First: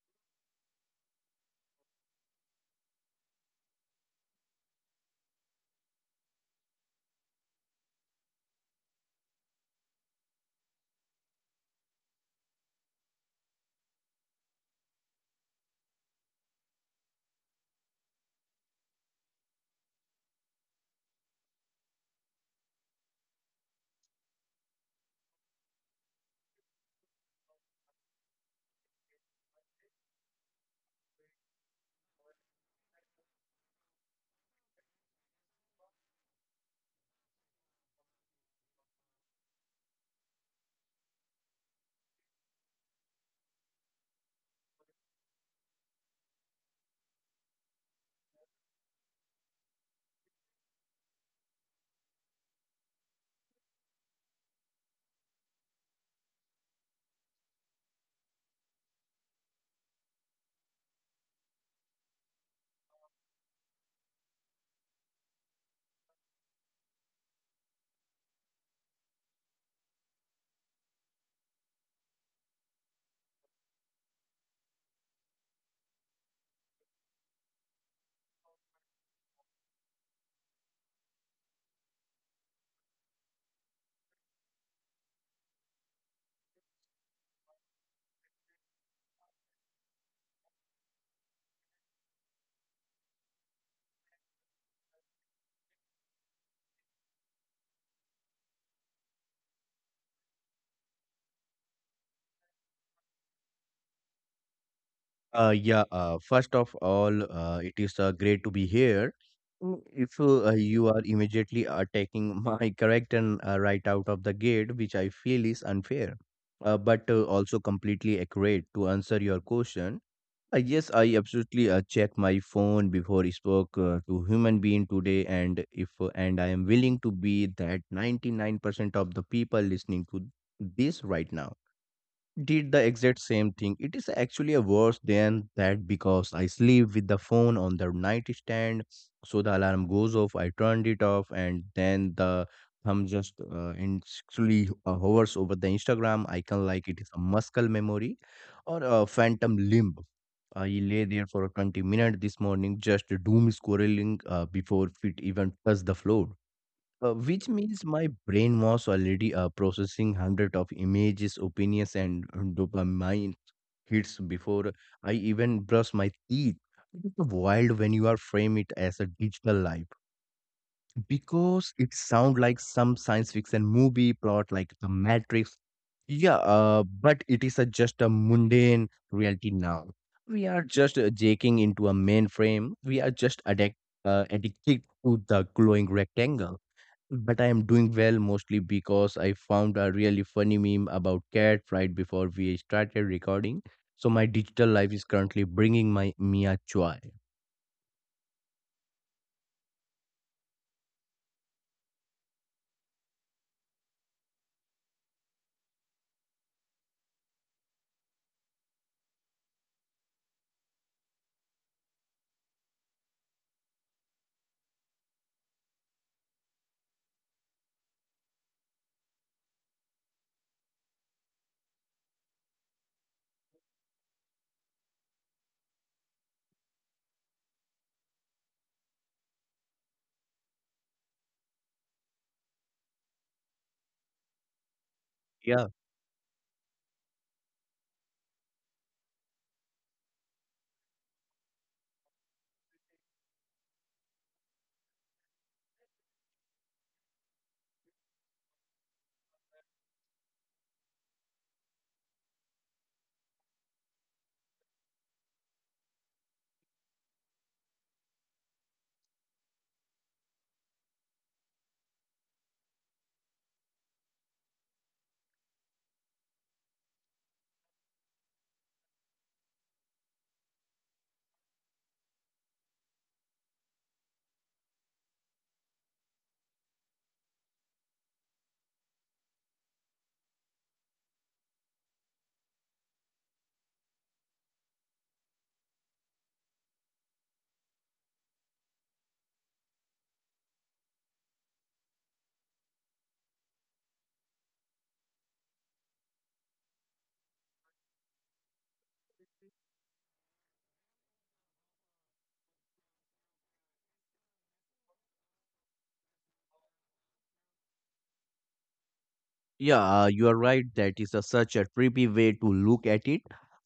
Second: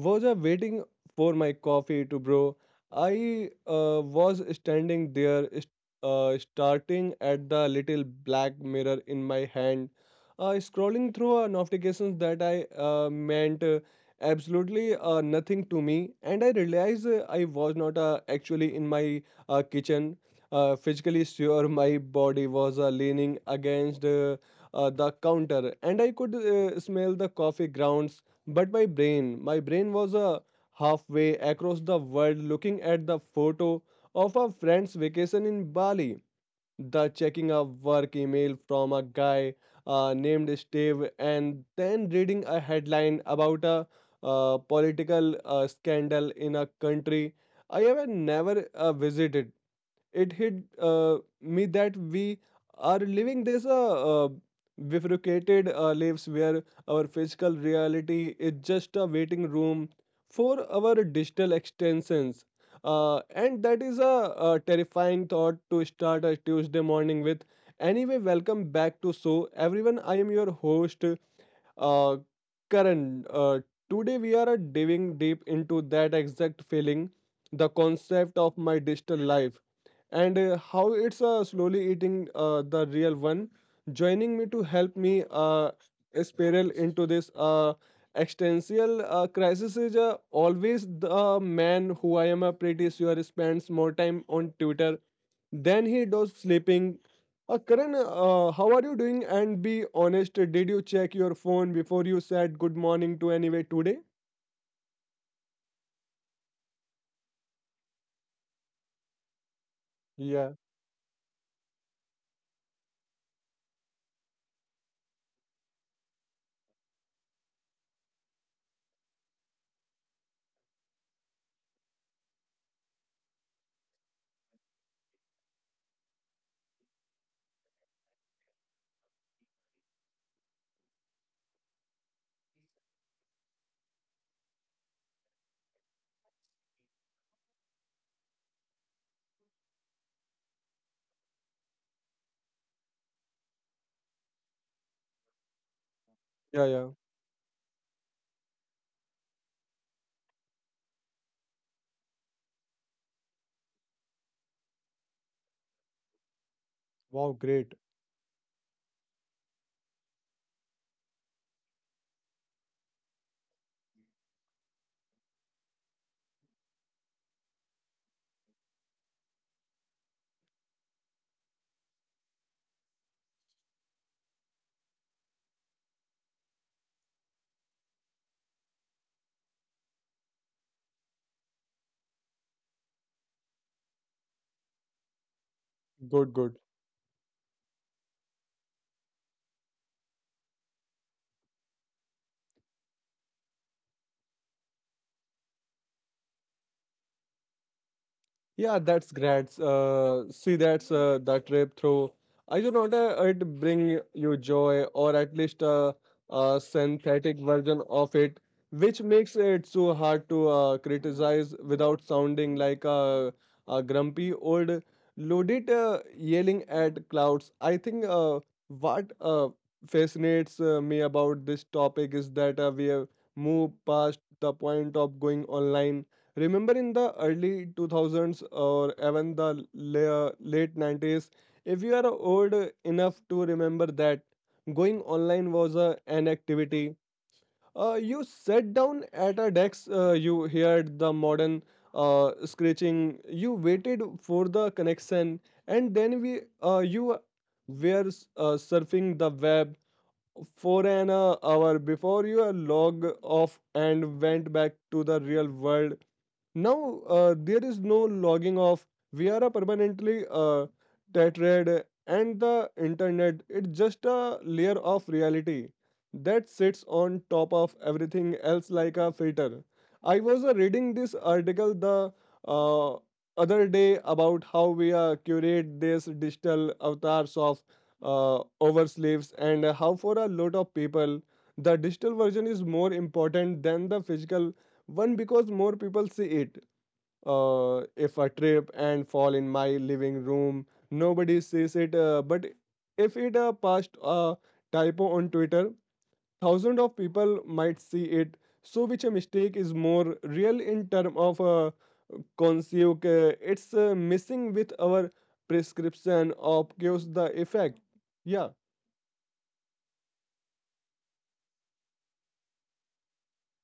was waiting for my coffee to brew. I was standing there, starting at the little black mirror in my hand, scrolling through notifications that I meant absolutely nothing to me, and I realized I was not actually in my kitchen. Physically, sure, my body was leaning against. The counter and I could smell the coffee grounds. But my brain was halfway across the world, looking at the photo of a friend's vacation in Bali, the checking a work email from a guy named Steve, and then reading a headline about a political scandal in a country I have never visited. It hit me that we are living this bifurcated lives where our physical reality is just a waiting room for our digital extensions. And that is a, terrifying thought to start a Tuesday morning with. Anyway, welcome back to So Everyone. I am your host, uh, Karan. Today, we are diving deep into that exact feeling, the concept of my digital life and how it's slowly eating the real one. Joining me to help me spiral into this existential crisis is always the man who I am pretty sure spends more time on Twitter than he does sleeping. Karan, how are you doing? And be honest, did you check your phone before you said good morning to anyway today? Yeah, first of all, it is great to be here. If Yeah, you are immediately attacking my character right out of the gate, which I feel is unfair, but also completely accurate. To answer your question, yes, I absolutely check my phone before I spoke to human being today, and if and I am willing to be that 99% of the people listening to this right now did the exact same thing. It is actually a worse than that because I sleep with the phone on the nightstand, so the alarm goes off. I turned it off, and then the thumb just actually hovers over the Instagram icon yeah, like yeah. it is a muscle memory or a phantom limb. I lay there for 20 minutes this morning, just doom scrolling before feet even touch the floor. Wow, Which great. means my brain was already processing hundred of images, opinions, and dopamine hits before I even brush my teeth. It's wild when you are frame it as a digital life because it sound like some science fiction movie plot, like The Matrix. Yeah, but it is a, just a mundane reality now. We are just jaking into a mainframe. We are just addicted to the glowing Good, good. rectangle. But I am doing well mostly because I found a really funny meme about cat right before we started recording. So my digital life is currently bringing my mia a joy. Yeah, that's great. See, that's the trip through. I do not it bring you joy, or at least a synthetic version of it, which makes it so hard to criticize without sounding like a grumpy old loaded yelling at clouds. I think what fascinates me about this topic is that we have moved past the point of going online. Remember in the early 2000s or even the late 90s, if you are old enough to remember that, going online was a, an activity. You sat down at a desk, you heard the modern screeching, you waited for the connection, and then we you were surfing the web for an hour before you log off and went back to the real world. Now, there is no logging off. We are a permanently tethered, and the internet it's just a layer of reality that sits on top of everything else like a filter. I was reading this article the uh, other day about how we curate these digital avatars of oversleeves and how for a lot of people the digital version is more important than the physical one, because more people see it. If I trip and fall in my living room, nobody sees it. But if it passed a typo on Twitter, thousands of people might see it. So, which a mistake is more real in term of conceived? It's missing with our prescription of gives the effect. Yeah, Yeah, you are right. That is a, such a trippy way to look at it.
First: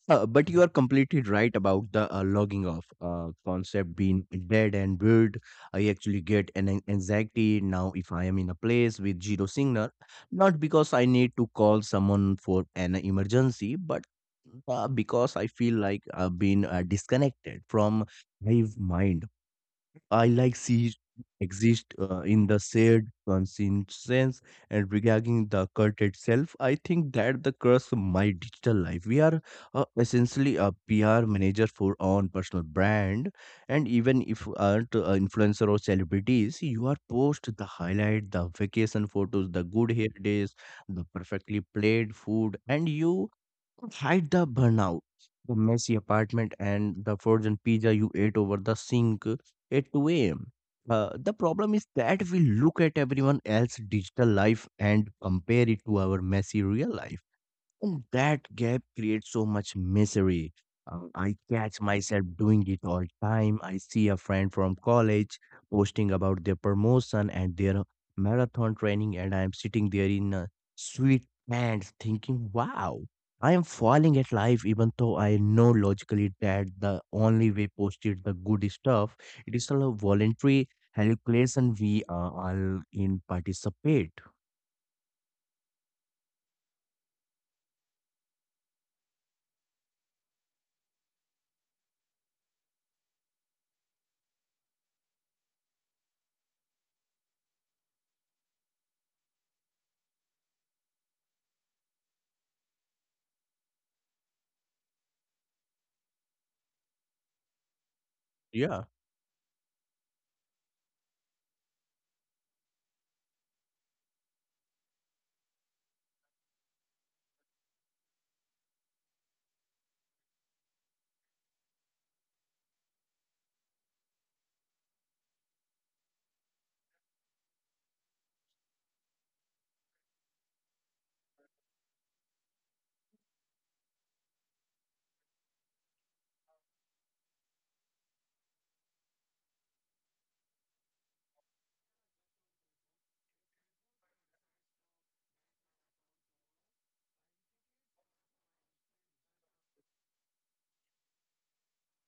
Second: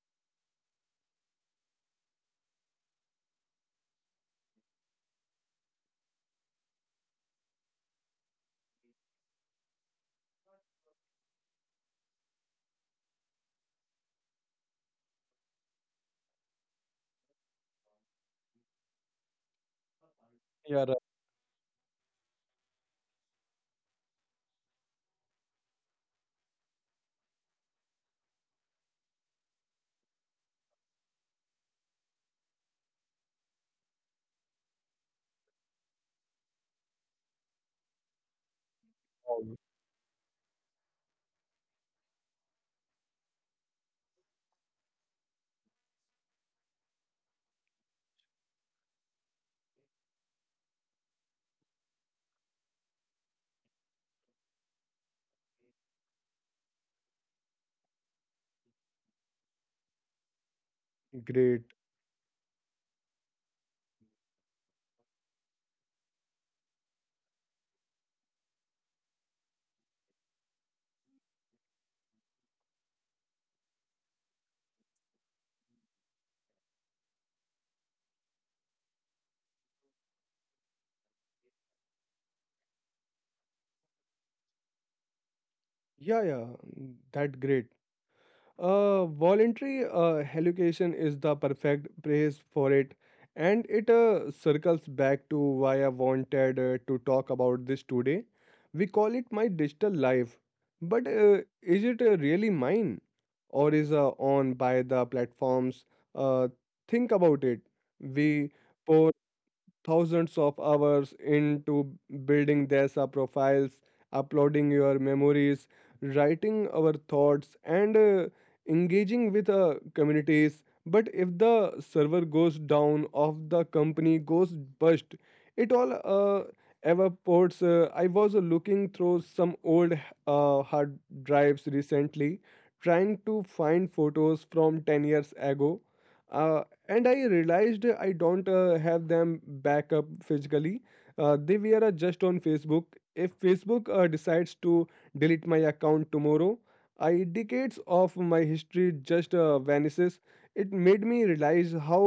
But you are completely right about the logging off concept being dead and weird. I actually get an anxiety now if I am in a place with zero signal, not because I need to call someone for an emergency, but because I feel like I've been disconnected from my mind. I like yeah, see exist in the shared consciousness. And regarding the cult itself, I think that the curse of my digital life. We are essentially a PR manager for own personal brand, and even if you aren't an influencer or celebrities, you are post the highlight, the vacation photos, right. the good hair days, the perfectly played food, and you hide the burnout, the messy apartment, and the frozen pizza you ate over the sink at 2 a.m. The problem is that we look at everyone else's digital life and compare it to our messy real life. And that gap creates so much misery. I Great. catch myself doing it all time. I see a friend from college posting about their promotion and their marathon training, and I am sitting there in a sweat pants thinking, wow, I am falling at life, even though I know logically that the only way posted the good stuff, it is still a voluntary hallucination we are all in participate. Yeah, yeah, that great. Voluntary education is the perfect place for it, and it circles back to why I wanted to talk about this today. We call it my digital life, but is it really mine, or is on by the platforms? Uh, think about it. We Yeah. pour thousands of hours into building their profiles, uploading your memories, writing our thoughts, and engaging with communities. But if the server goes down, of the company goes bust, it all evaporates. I was looking through some old hard drives recently, trying to find photos from 10 years ago. Uh, and I realized I don't have them back up physically. They were just on Facebook. If Facebook decides to delete my account tomorrow, I decades of my history just vanishes. It made me realize how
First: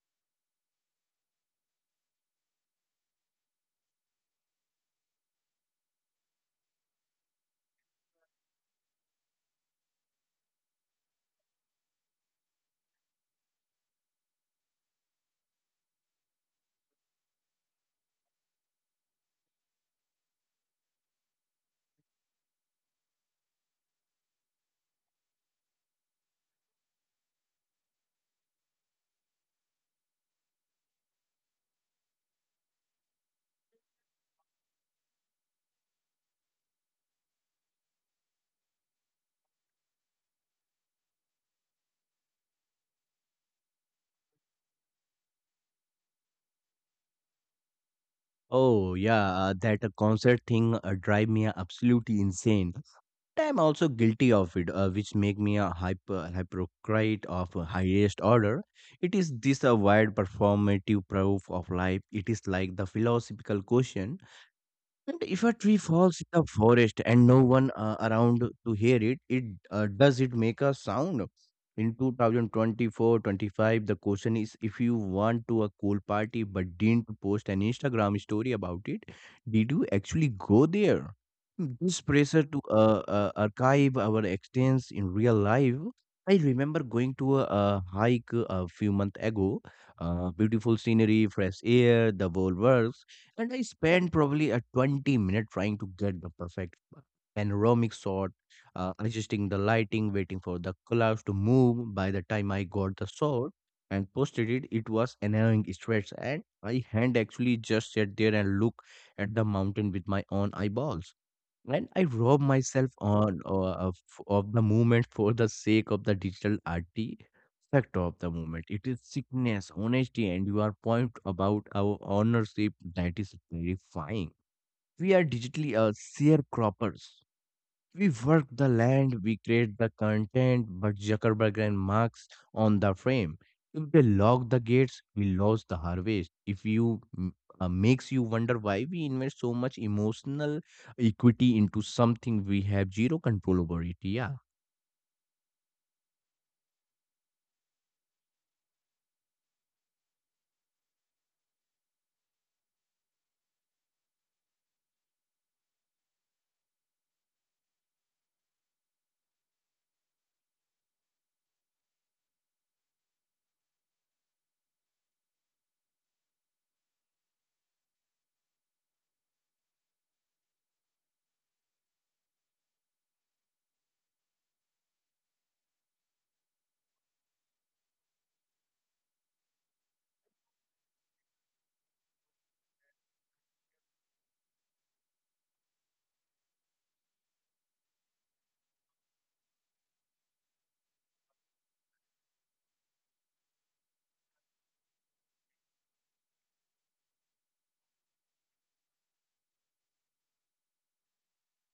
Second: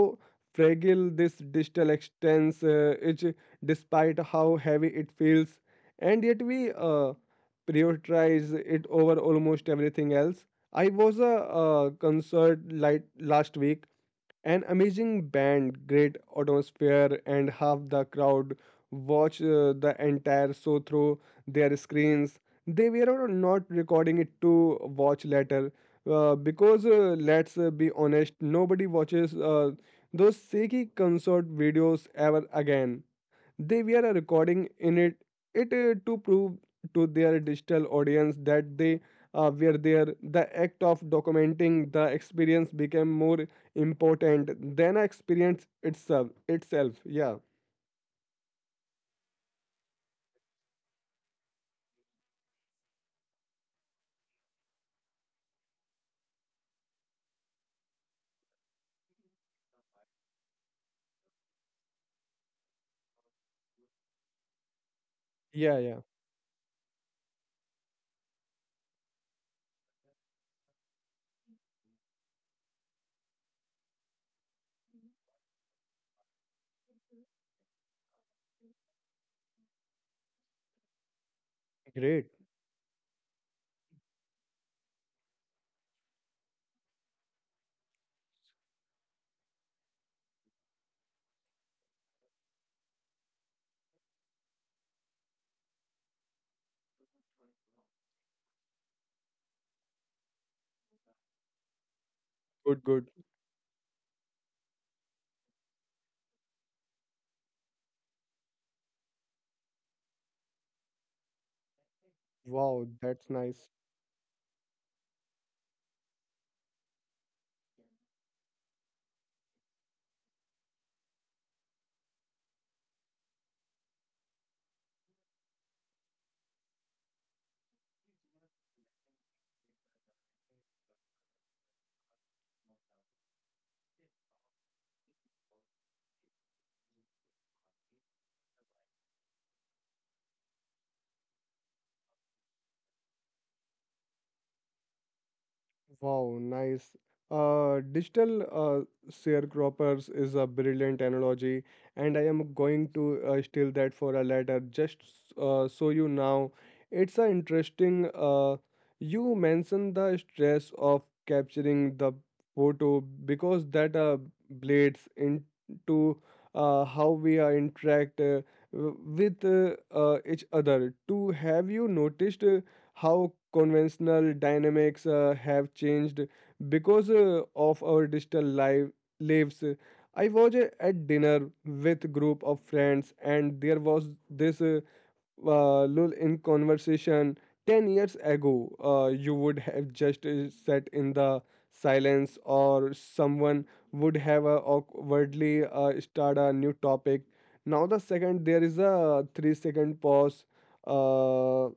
fragile this digital extents is, despite how heavy it feels, and yet we prioritize it over almost everything else. I was a, concert light last week. An amazing band, great atmosphere, and half the crowd watch the entire show through their screens. They were not recording it to watch later because let's be honest, nobody watches those shaky concert videos ever again. They were a recording in it, it to prove to their digital audience that they were there. The act of documenting the experience became more important than experience itself. Itself, yeah. Oh yeah, that concert thing drive me absolutely insane. But I'm also guilty of it, which make me a hyper hypocrite of a highest order. It is this a wide performative proof of life. It is like the philosophical question, and if a Yeah, tree yeah. falls in the forest and no one around to hear it, does it make a sound? In 2024-25, the question is if you want to a cool party but didn't post an Instagram story about it, did you actually go there? This Great. pressure to archive our experience in real life. I remember going to a hike a few months ago. Beautiful scenery, fresh air, the whole works, and I spent probably a 20-minute trying to get the perfect panoramic shot, adjusting the lighting, waiting for the clouds to move. By the time I Good, got good. the shot and posted it, it was annoying stretch, and I had actually just sat there and look at the mountain with my own eyeballs. And I rob Wow, myself that's on nice. Of the moment for the sake of the digital art fact of the moment. It is sickness, honesty, and you are point about our ownership that is terrifying. We are digitally a sharecroppers. We work the land, we create the content, but Zuckerberg and Marx on the frame. If they lock the gates, we lose the harvest. If you mm, makes you wonder why we invest so much emotional equity into something we have zero control over it. Yeah. Wow, nice. Digital sharecroppers is a brilliant analogy, and I am going to steal that for a later. Just so you now, it's a interesting. You mentioned the stress of capturing the photo because that blades into how we interact w- with each other. To have you noticed? How conventional dynamics have changed because of our digital lives. I was at dinner with group of friends, and there was this lull in conversation. 10 years ago, you would have just sat in the silence, or someone would have awkwardly start a new topic. Now, the second there is a 3 second pause. Uh,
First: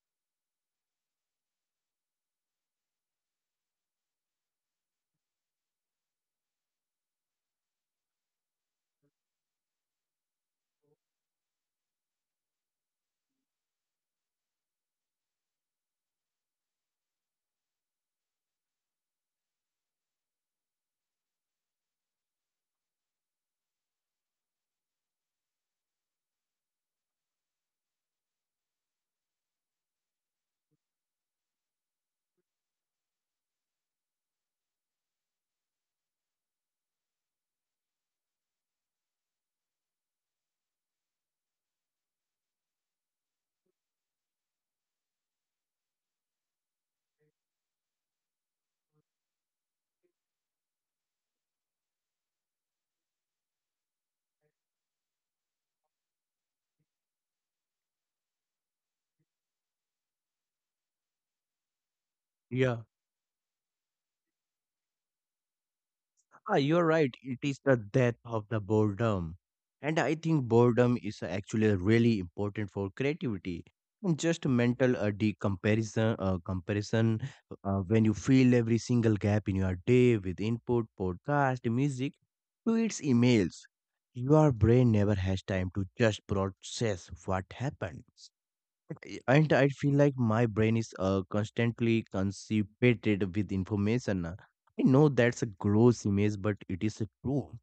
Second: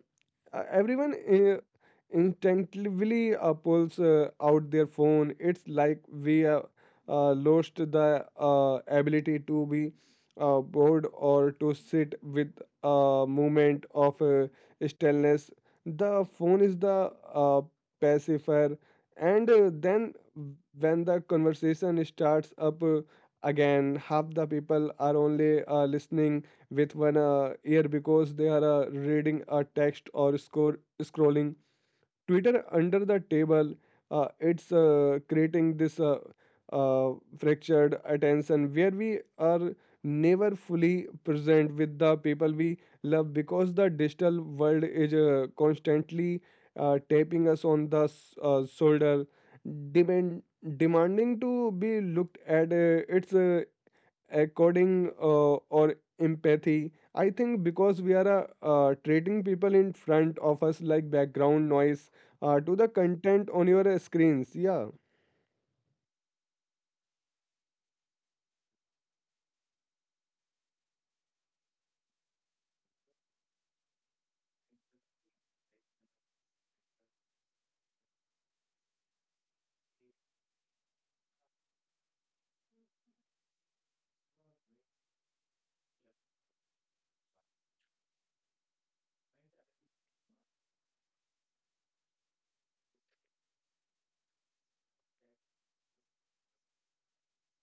everyone instinctively pulls out their phone. It's like we lost the ability to be bored or to sit with a moment of stillness. The phone is the pacifier, and then when the conversation starts up again, half the people are only listening with one ear because they are reading a text or score scrolling Twitter under the table. It's creating this uh, fractured attention where we are never fully present with the people we love because the digital world is constantly tapping us on the shoulder, demand demanding to be looked at. Its according or empathy, I think, because we are treating people in front of us like background noise to Yeah. the content on your screens. Yeah, Ah, you're right. It is the death of the boredom. And I think boredom is actually really important for creativity. And just mental comparison when you fill every single gap in your day with input, podcast, music, tweets, emails. Your brain never has time to just process what happened, and I feel like my brain is constantly constipated with information. I know that's a gross image, but it is true.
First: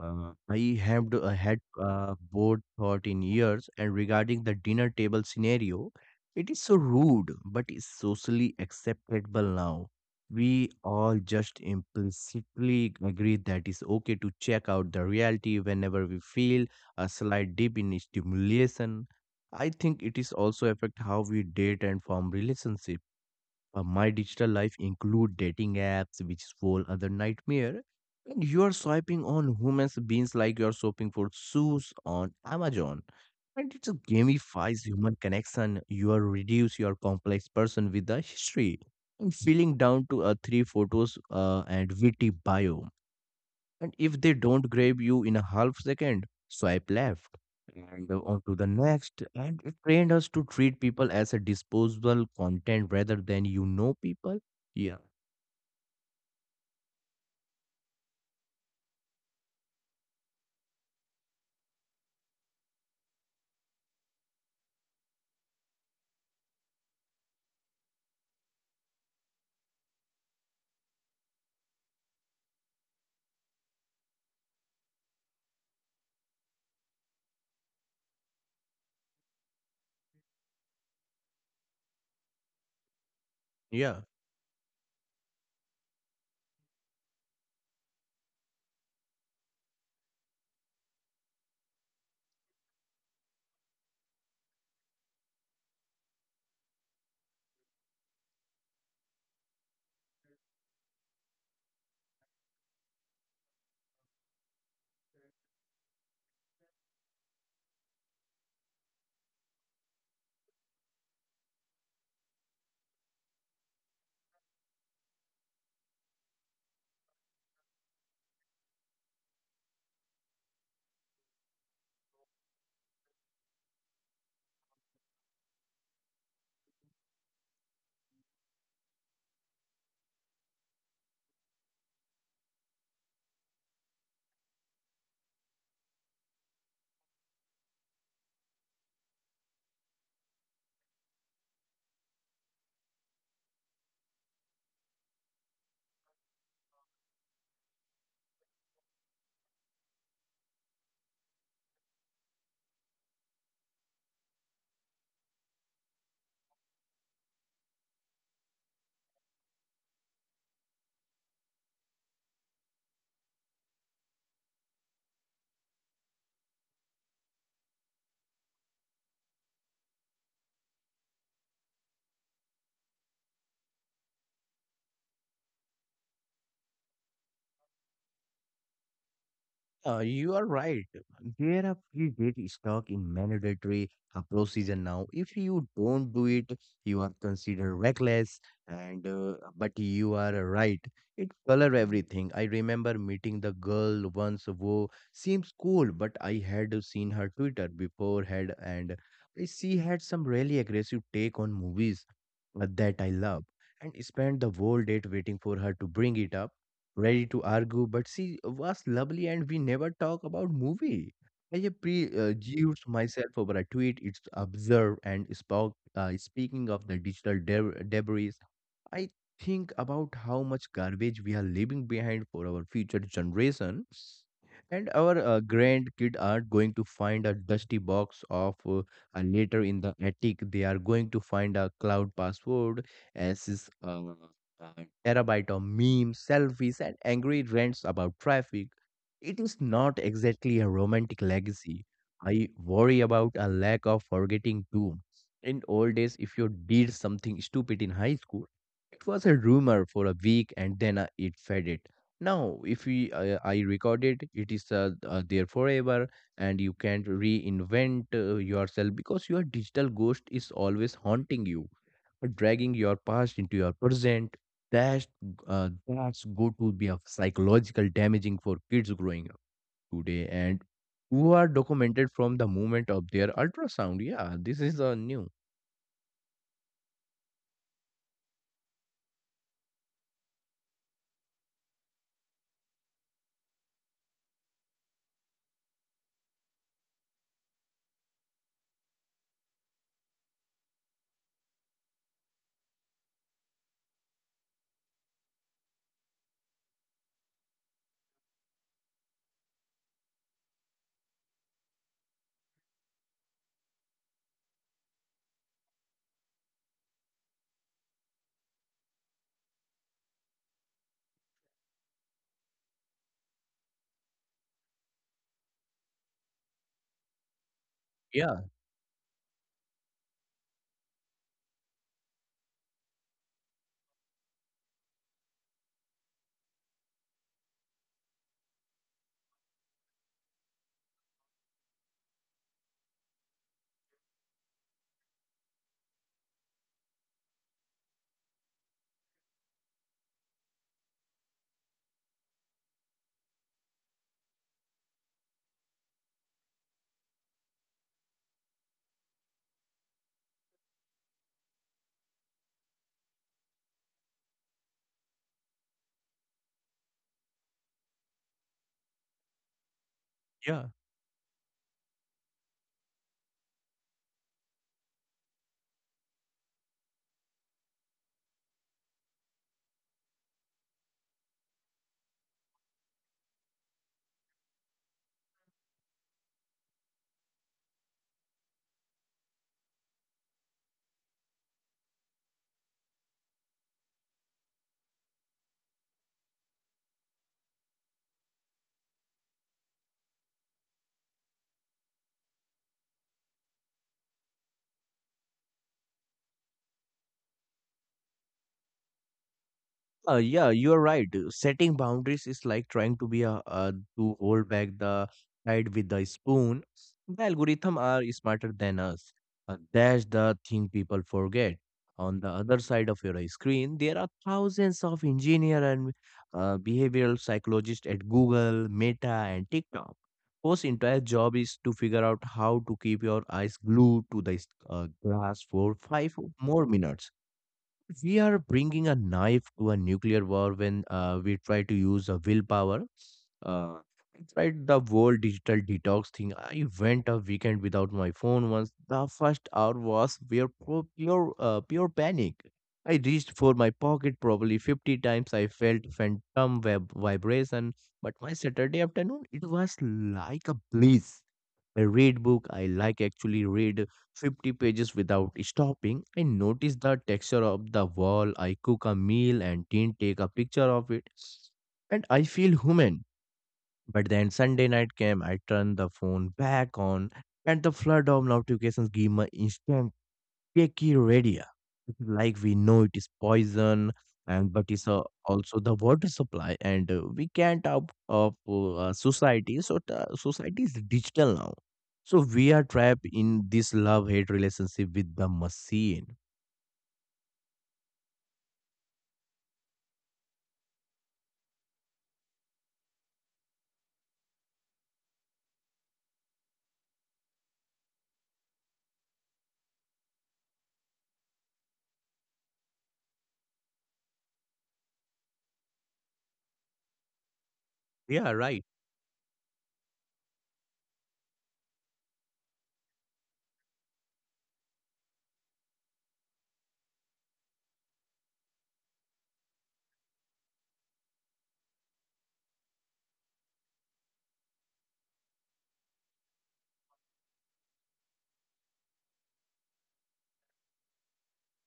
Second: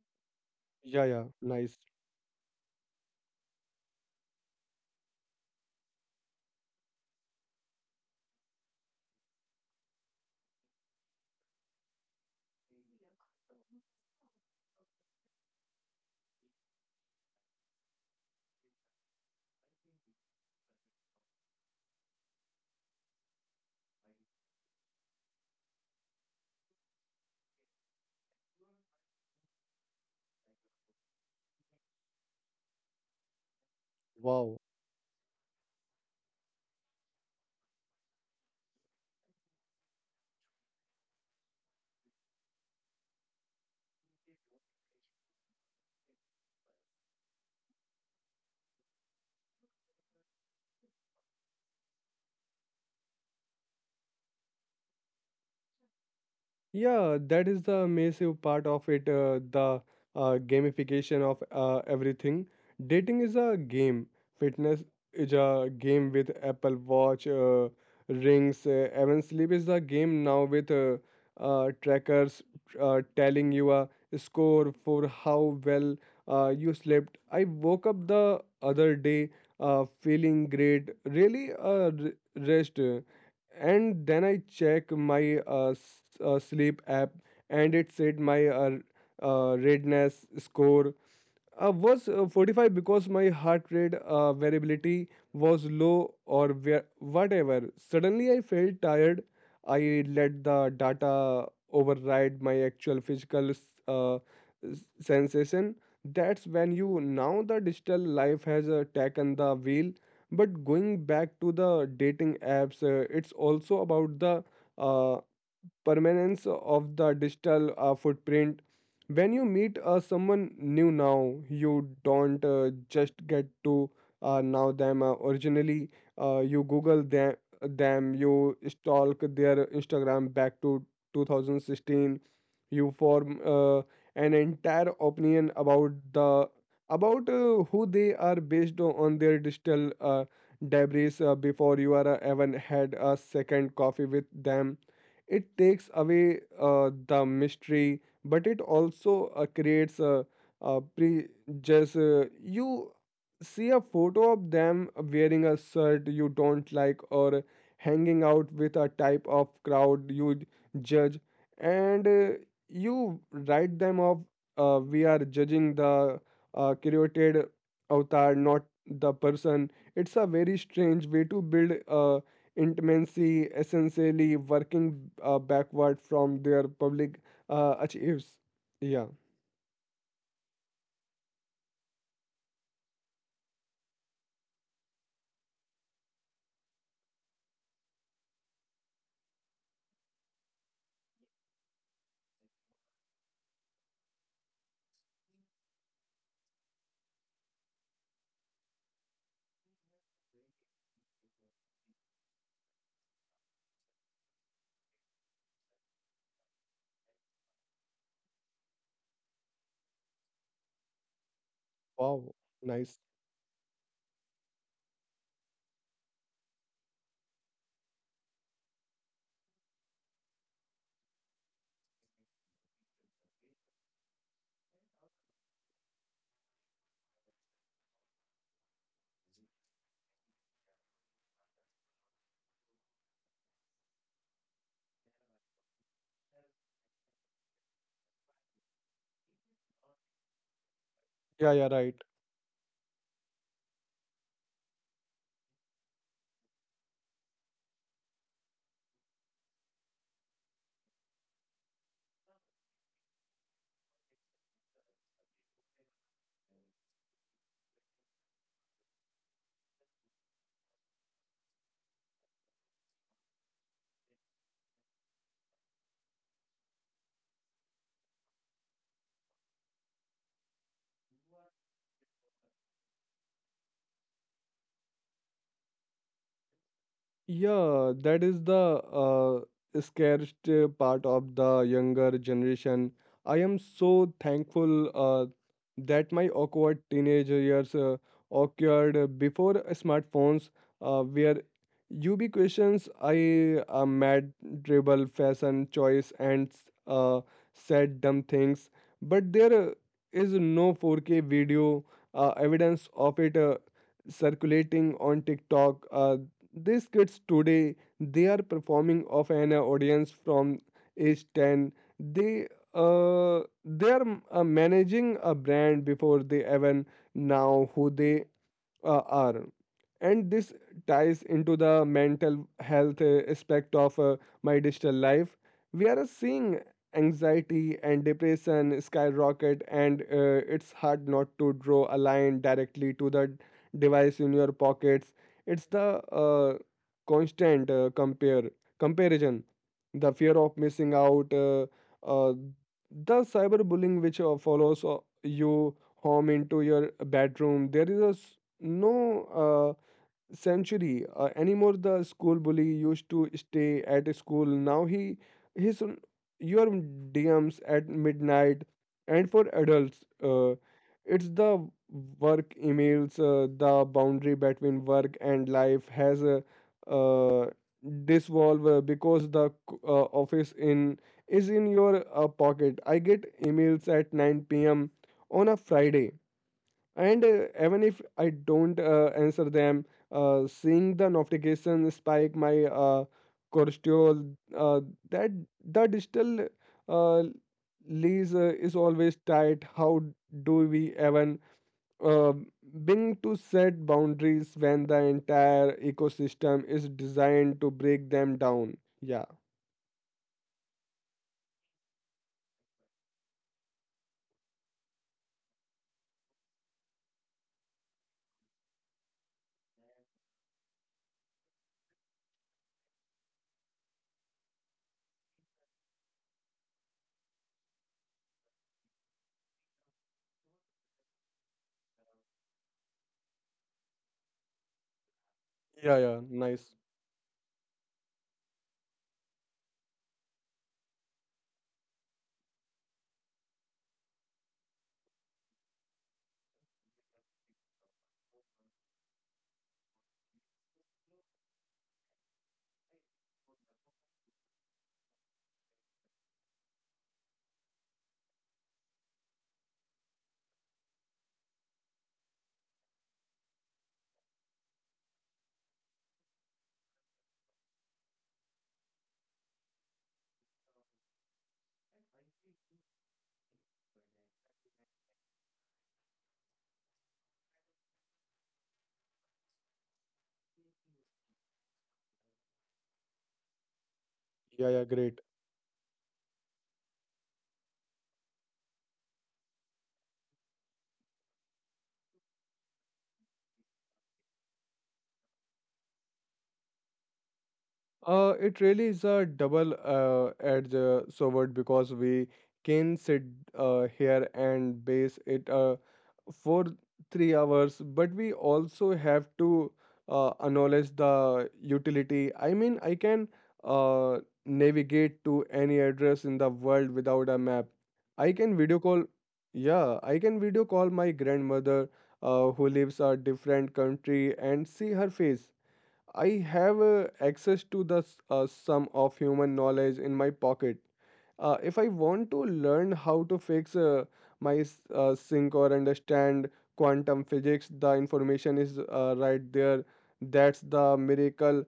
I yeah, have d- yeah, had nice. Bored thought in years, and regarding the dinner table scenario, it is so rude but is socially acceptable now. We all just implicitly agree that it's okay to check out the reality whenever we feel a slight dip in stimulation. I think it is also affect how we date and form relationships. My digital life include dating apps, which is whole other nightmare. And you are swiping on human beings like you are shopping for shoes on Amazon. And it Wow. gamifies human connection. You are reduce your complex person with the history. And feeling down to a three photos and witty bio. And if they don't grab you in a half second, swipe left and on to the next. And it trained us to treat people as a disposable content rather than people. Yeah. Yeah, that is the massive part of it, the gamification of everything. Dating is a game, fitness is a game with Apple Watch, rings, even sleep is a game now with trackers telling you a score for how well you slept. I woke up the other day feeling great, really rest, Yeah. and then I check my sleep app and it said my readiness score was 45 because my heart rate variability was low or where, whatever. Suddenly I felt tired. I let the data override my actual physical uh, sensation. That's when you now the digital life has taken the wheel. But going back to the dating apps, it's also about the uh, permanence of the digital footprint. When you meet someone new now, you don't just get to know them originally. You Google them, you stalk their Instagram back to 2016. You form an entire opinion about who they are based on their digital debris before you are even had a second coffee with them. It takes away the mystery, but it also creates a prejudice. You see a photo of them wearing a shirt you don't like or hanging out with a type of crowd you judge, and you write them off. We are judging the created avatar, not the person. It's a very strange way to build. Intimacy, essentially working backward from their public achieves. Yeah. You are right. There are free get stuck in mandatory procedure now. If you don't do it, you are considered reckless. And but you are right. It color everything. I remember meeting the girl once who seems cool, but I had seen her Twitter beforehand, and she had some really aggressive take on movies that I love, and spent the whole date waiting for her to bring it up ready to argue, but she was lovely and we never talk about movie. I have Wow, prejudged nice. myself over a tweet. It's observed and spoke. Speaking of the digital debris, I think about how much garbage we are leaving behind for our future generations. And our grandkid aren't going to find a dusty box of a letter in the attic. They are going to find a cloud password as is terabyte of memes, selfies, and angry rants about traffic. It is not exactly a romantic Yeah, yeah, legacy. right. I worry about a lack of forgetting too. In old days, if you did something stupid in high school, it was a rumor for a week and then it faded. Now, if we I recorded, it is there forever, and you can't reinvent yourself because your digital ghost is always haunting you, dragging your past into your present. That's that's going to be a psychological damaging for kids growing up today and who are documented from the moment of their ultrasound. Yeah, this is new. Yeah, that is the uh, scariest part of the younger generation. I am so thankful that my awkward teenage years occurred before smartphones, where you be questions I mad dribble fashion choice and uh, said dumb things, but there is no 4K video evidence of it circulating on TikTok. These kids today, they are performing of an audience from age 10. They they are managing a brand before they even now who they Yeah, are. And this ties into the mental health aspect of my digital life. We are seeing anxiety and depression skyrocket, and it's hard not to draw a line directly to the device in your pockets. It's the constant compare comparison, the fear of missing out, uh, the cyberbullying which follows you home into your bedroom. There is a no century anymore. The school bully used to stay at school. Now he his your DMs at midnight, and for adults, uh, yeah. it's the work emails. The boundary between work and life has uh, dissolved because the office in is in your pocket. I get emails at 9 p.m. on a Friday and even if I don't answer them, seeing the notification spike my cortisol, uh, that the digital uh, lease is always tight. How do we even uh, being to set boundaries when the entire ecosystem is designed to break them down? Yeah, Yeah, you are right. Setting boundaries is like trying to be a to hold back the tide with the spoon. The algorithm are smarter than us. That's the thing people forget. On the other side of your screen, there are thousands of engineer and behavioral psychologists at Google, Meta, and TikTok. Whose entire job is to figure out how to keep your eyes glued to the glass for yeah, five yeah. more Nice. minutes. We are bringing a knife to a nuclear war when we try to use a willpower. Uh, I tried the whole digital detox thing. I went a weekend without my phone once. The first hour was pure panic. I reached for my pocket probably 50 times. I felt phantom web vibration, but my Saturday afternoon, it was like a bliss. I read book. I like actually read 50 pages without stopping. I notice the texture of the wall. I cook a meal and didn't take a picture of it. And I feel human. But then Sunday night came, I turned the phone back on, and the flood of notifications gave me instant cakey radio. It's like we know it is poison, and but Yeah, yeah, it's great. also the water supply, and we can't out of society. So the society is digital now. So we are trapped in this love-hate relationship with the machine. It really is a double edged sword because we can sit here and base it for 3 hours, but we also have to acknowledge the utility. I mean, I can uh, navigate to any address in the world without a map. Yeah, I can right. video call, yeah, I can video call my grandmother who lives a different country and see her face. I have access to the sum of human knowledge in my pocket. If I want to learn how to fix my sink or understand quantum physics, the information is right there. That's the miracle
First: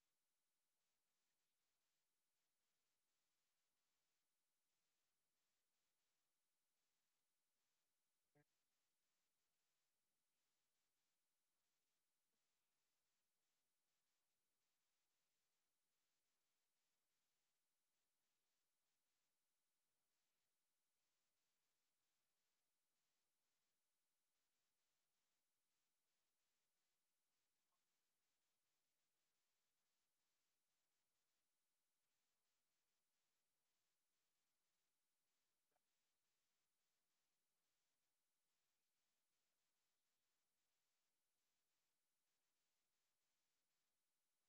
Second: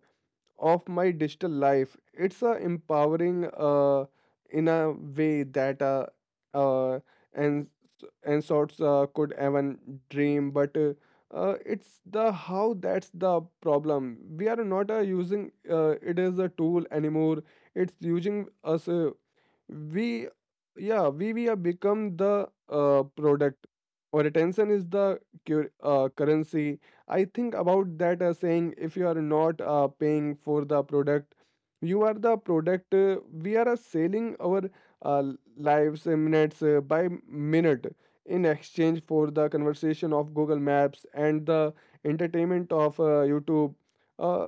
of my digital life. It's a empowering in a way that uh, and and sorts could even dream, but it's the how that's the problem. We are not using it as a tool anymore. It's using us we yeah we have become the product, or attention is the currency. I think about that as saying, if you are not paying for the product, you are the product. We are selling our uh, lives, minutes by minute in exchange for the conversation of Google Maps and the entertainment of YouTube. Uh,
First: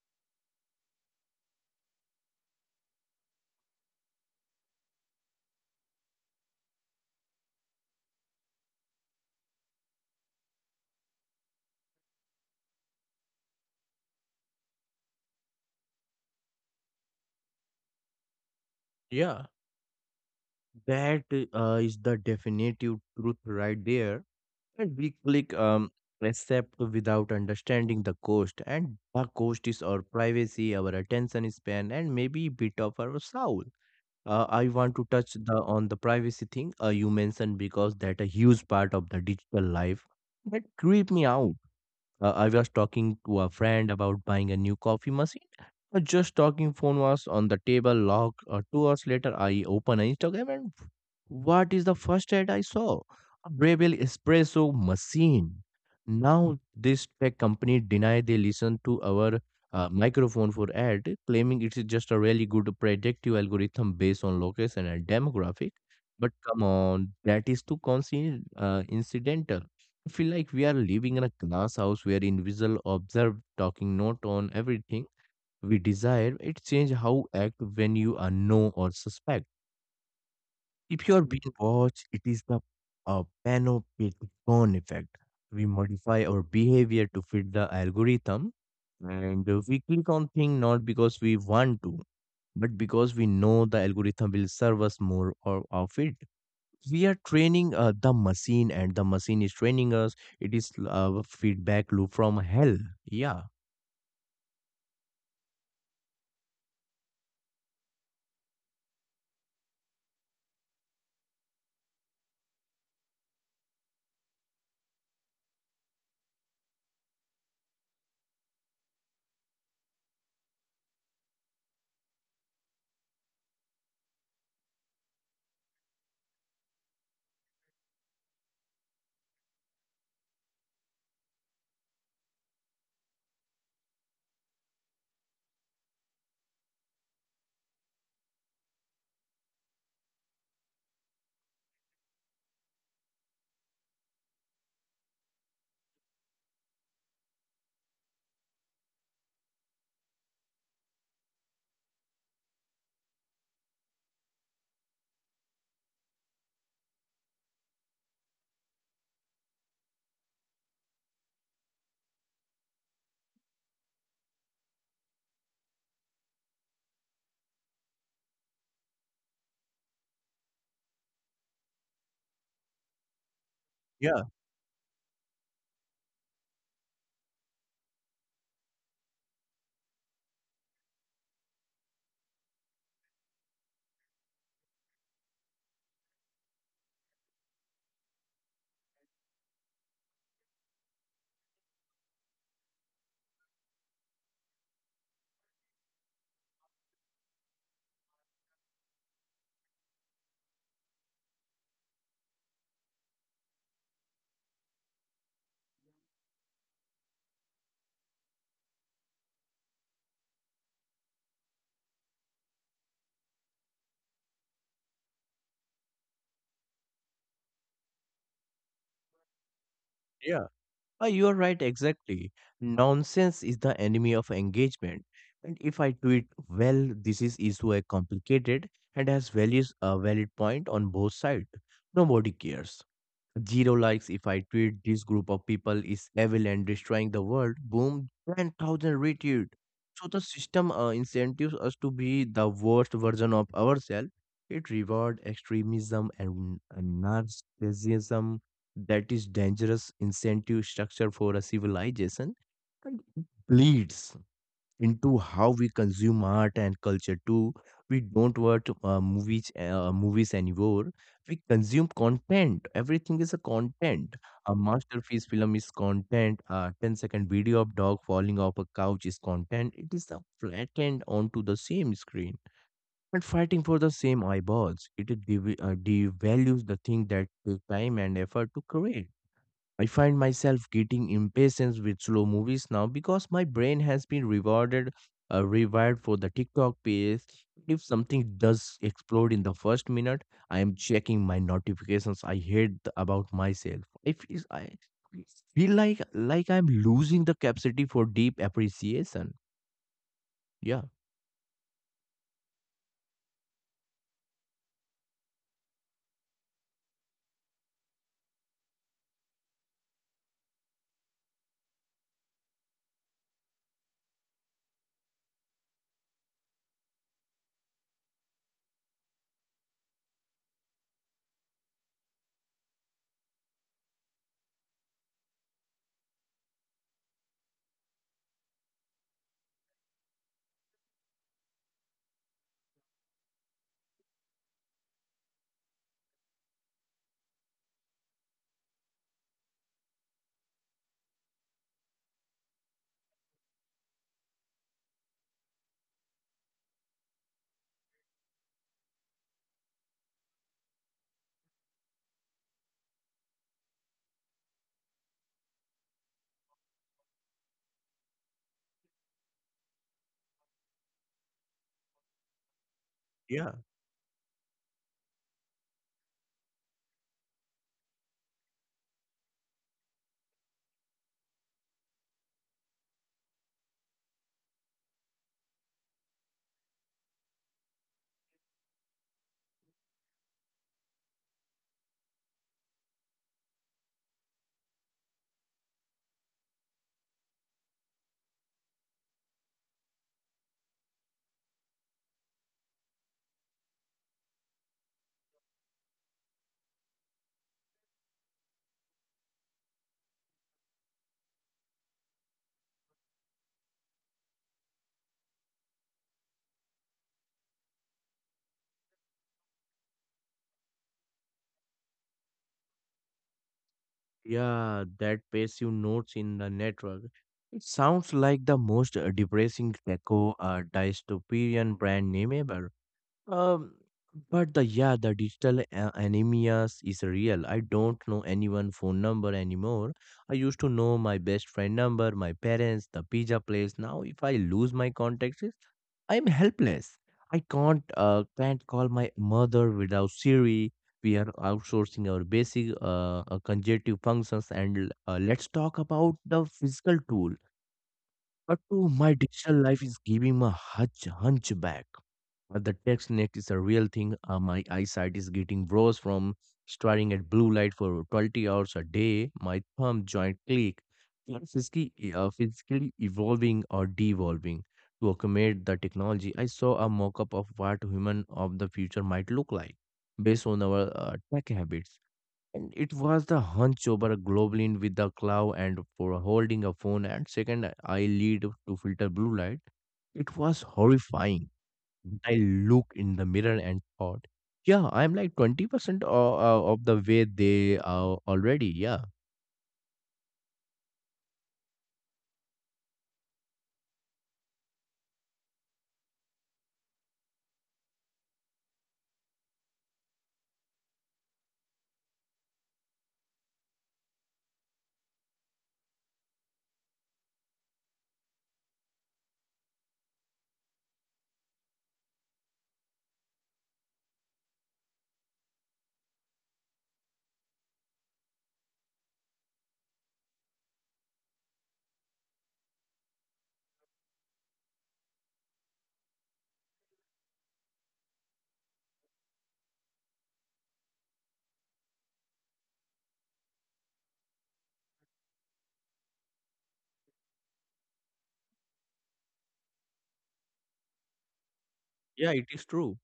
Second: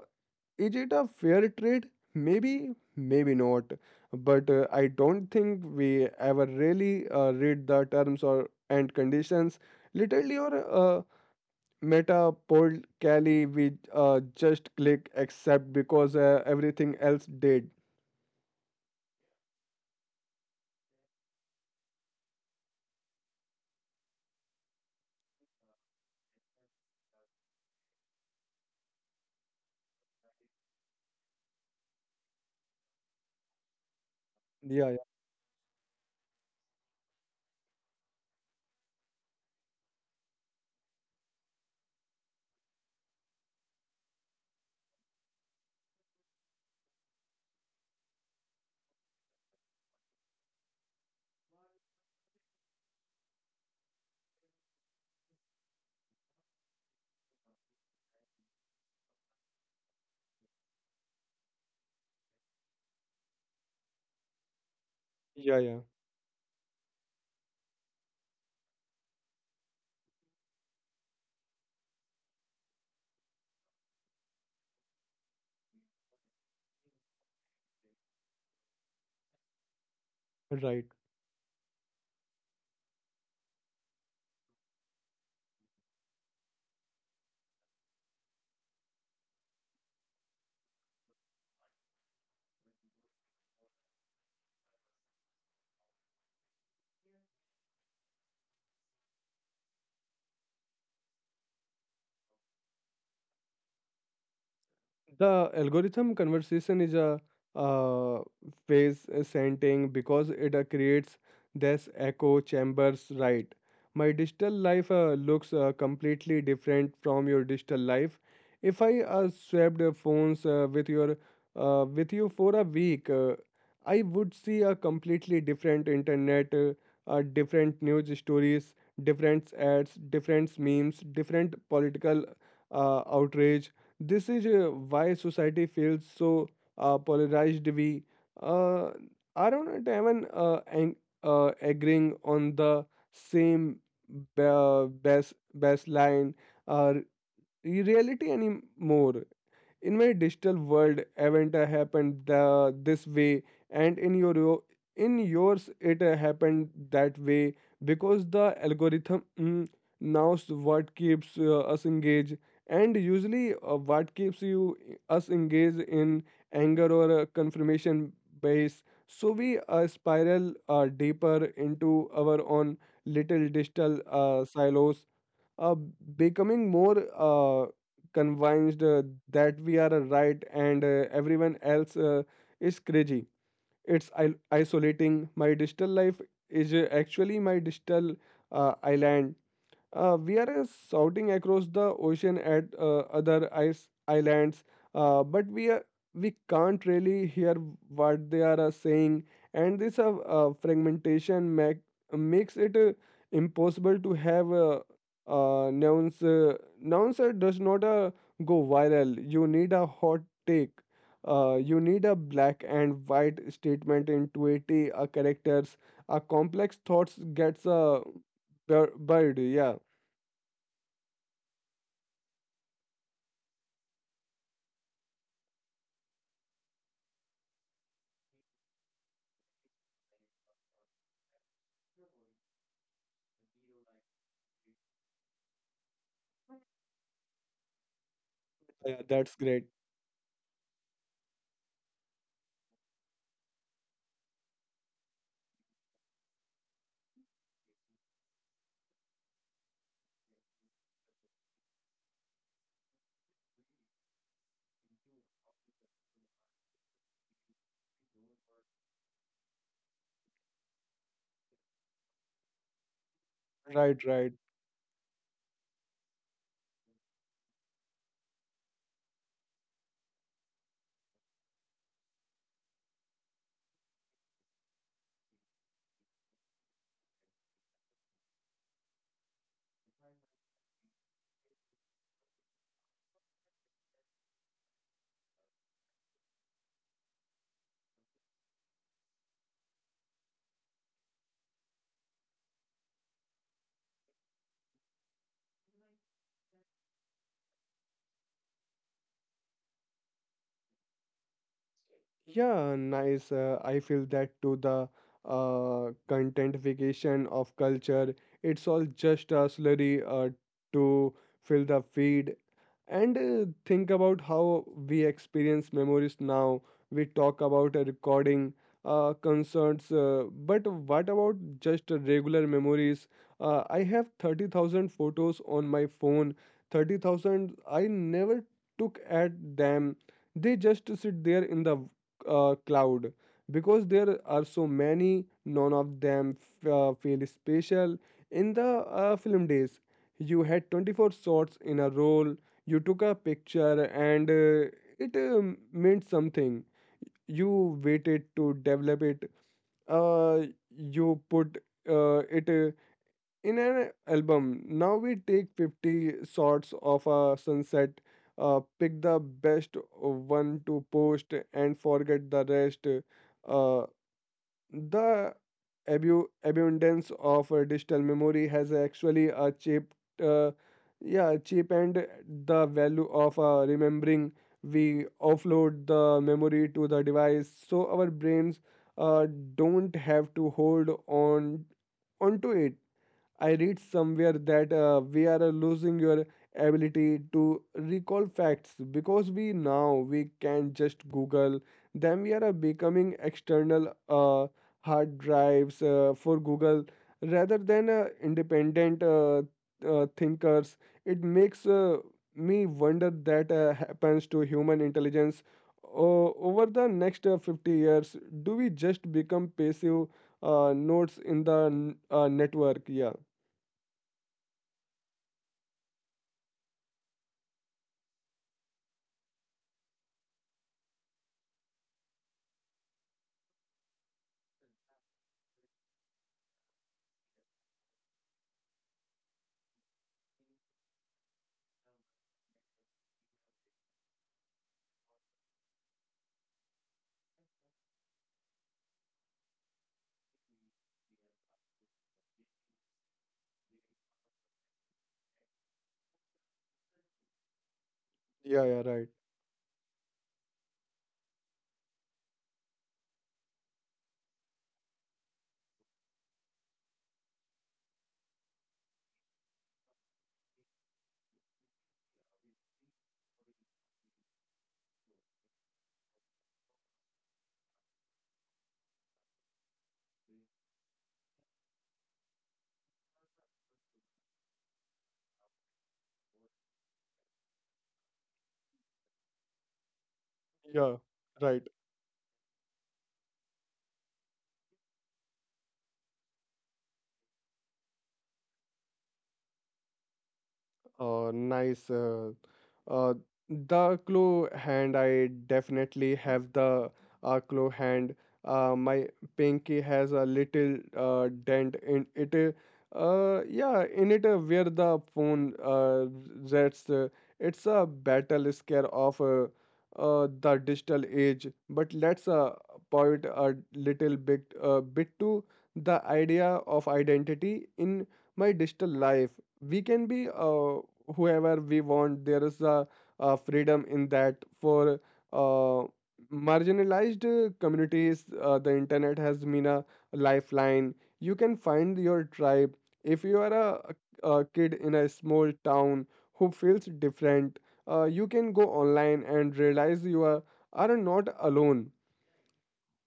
is it a fair trade? Maybe, maybe not. But I don't think we ever really read the terms or and conditions. Literally or meta poll Cali, we just click accept because everything else did. Yeah. That is the definitive truth right there. And we click accept without understanding the cost, and the cost is our privacy, our attention span, and maybe bit of our soul. I Yeah, want yeah, to touch the on the privacy thing you mentioned because that a huge part of the digital life that creep me out. I was talking to a friend about buying a new coffee machine. Just talking phone was on the table locked. 2 hours later, I open Instagram and what is the first ad I saw? A Breville espresso machine. Now this tech company deny they listen to our microphone for ad, claiming it is just a really good predictive algorithm based on location and yeah, demographic. yeah. But come on, that is too incidental. I feel like we are living in a glass house where individual observe talking not on everything we desire. It change how act when you are know or suspect. Right. If you are being watched, it is the panopticon effect. We modify our behavior to fit the algorithm, and we click on thing not because we want to, but because we know the algorithm will serve us more or of it. We are training the machine and the machine is training us. It is feedback loop from hell. Yeah, The algorithm conversation is a uh, phase scenting because it creates this echo chambers, right? My digital life looks completely different from your digital life. If I swapped phones with you for a week, I would see a completely different internet, different news stories, different ads, different memes, different political outrage. This is why society feels so polarized. We uh, are not even agreeing on the same baseline uh, reality anymore. In my digital world, event happened this way, and in in yours it happened that way, because the algorithm, knows what keeps us engaged, and usually what keeps you us engaged in anger or confirmation base, so we spiral deeper into our own little digital yeah, silos, uh, becoming more convinced that we are right and everyone else is crazy. It's isolating. My digital life is actually my digital island. We are shouting across the ocean at other ice islands, but we can't really hear what they are saying, and this makes it impossible to have nouns. Nouns does not go viral. You need a hot take. You need a black and white statement in 280 characters. A complex thoughts gets a buried. Yeah. yeah, you are right exactly. Nonsense is the enemy of engagement, and if I do it well this is issue a complicated and has values a valid point on both sides, nobody cares. Zero likes if I tweet this group of people is evil and destroying the world. Boom, 10,000 Yeah, that's retweet. great. So the system incentives us to be the worst version of ourselves. It rewards extremism and narcissism. That is dangerous incentive structure for a civilization. And it bleeds into how we consume art and culture too. We don't watch movies movies anymore. We consume content. Everything is a Right, content. right. A masterpiece film is content. A ten-second video of dog falling off a couch is content. It is a flattened onto the same screen and fighting for the same eyeballs. It devalues the thing that took time and effort to create. I find myself getting impatient with slow movies now because my brain has been rewarded, rewired for the TikTok pace. If something does explode in the first minute, I am checking my notifications. I hate about myself. If is I feel like I'm losing the capacity for deep appreciation. Yeah. Yeah, nice. I feel that too. The contentification of culture, it's all just a slurry to fill the feed. And think about how we experience memories now. We talk about a recording, concerts, but what about just regular memories? I have 30,000 photos on my phone, 30,000 I never took at them. They just sit there in the cloud, because there are so many, none of them feel special in the film days. You had 24 shots in a roll. You took a picture, and it meant something. You waited to develop it, uh, you put it in an album. Now we take 50 shots of a sunset, pick the best one to post, and forget the rest. Yeah. Uh, the abu- abundance of digital memory has actually a cheap uh, yeah cheapened the value of remembering. We offload the memory to the device, so our brains uh, don't have to hold on onto it. I read somewhere that we are losing your ability to recall facts, because we now we can just Google them. We are becoming external hard drives for Google rather than independent thinkers. It makes me wonder that happens to human intelligence over the next 50 years. Do we just become passive nodes in the network? Yeah. Yeah, that passive notes in the network. It sounds like the most depressing echo dystopian brand name ever. Um, but the yeah, the digital anemia is real. I don't know anyone phone number anymore. I used to know my best friend number, my parents, the pizza place. Now, if I lose my contacts, I'm helpless. I can't call my mother without Siri. We are outsourcing our basic conjunctive functions, and let's talk about the physical tool. But Yeah, yeah, to right. my digital life is giving me a hunchback. The text neck is a real thing. My eyesight is getting worse from staring at blue light for 20 hours a day. My thumb joint click. I'm physically evolving or devolving to accommodate the technology. I saw a mock-up of what human of the future might look like based on our tech habits. And it was the hunch over a globulin with the claw and for holding a phone and second eye lead to filter blue light. It was Yeah, horrifying. right. I looked in the mirror and thought, yeah, I'm like 20% of the way they are already. Yeah. Nice. Uh, the claw hand, I definitely have the claw hand. My pinky has a little dent in it. Yeah, in it where the phone rests. It's a battle scare of the digital age. But let's point a little bit to the idea of identity. In my digital life, we can be whoever we want. There is a freedom in that for uh, marginalized communities. The internet has been a lifeline. You can find your tribe. If you are a kid in a small town who feels different, you can go online and realize you are not alone. Yeah, it is true.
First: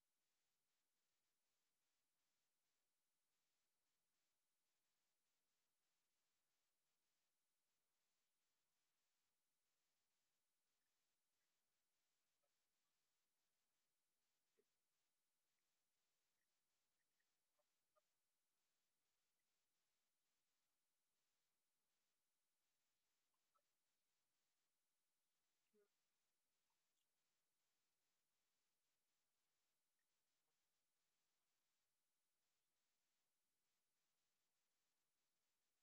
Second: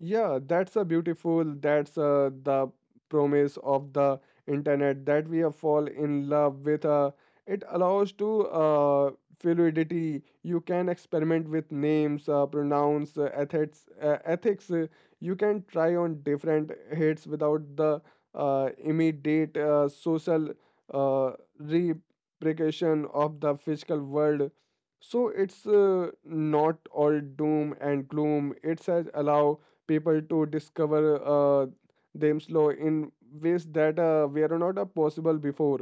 Yeah, that's a beautiful. That's the promise of the internet that we fall in love with. It allows to fluidity. You can experiment with names, pronounce, ethics. You can try on different hits without the immediate social uh, repercussion of the physical world. So it's not all doom and gloom. It says allow people to discover uh, themselves in ways that were not possible before.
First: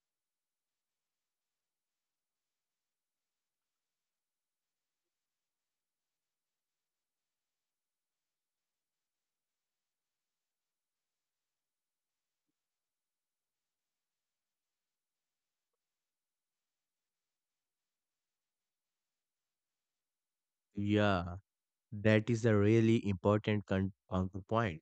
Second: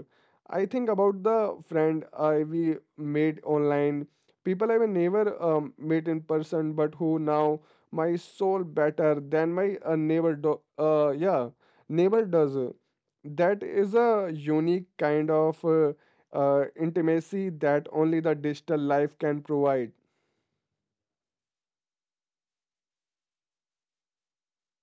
I think about the friend I we made online, people I never met in person, but who now my soul better than my neighbor does. That is a unique kind of intimacy that only the digital life can provide. Yeah. That is a really important counterpoint.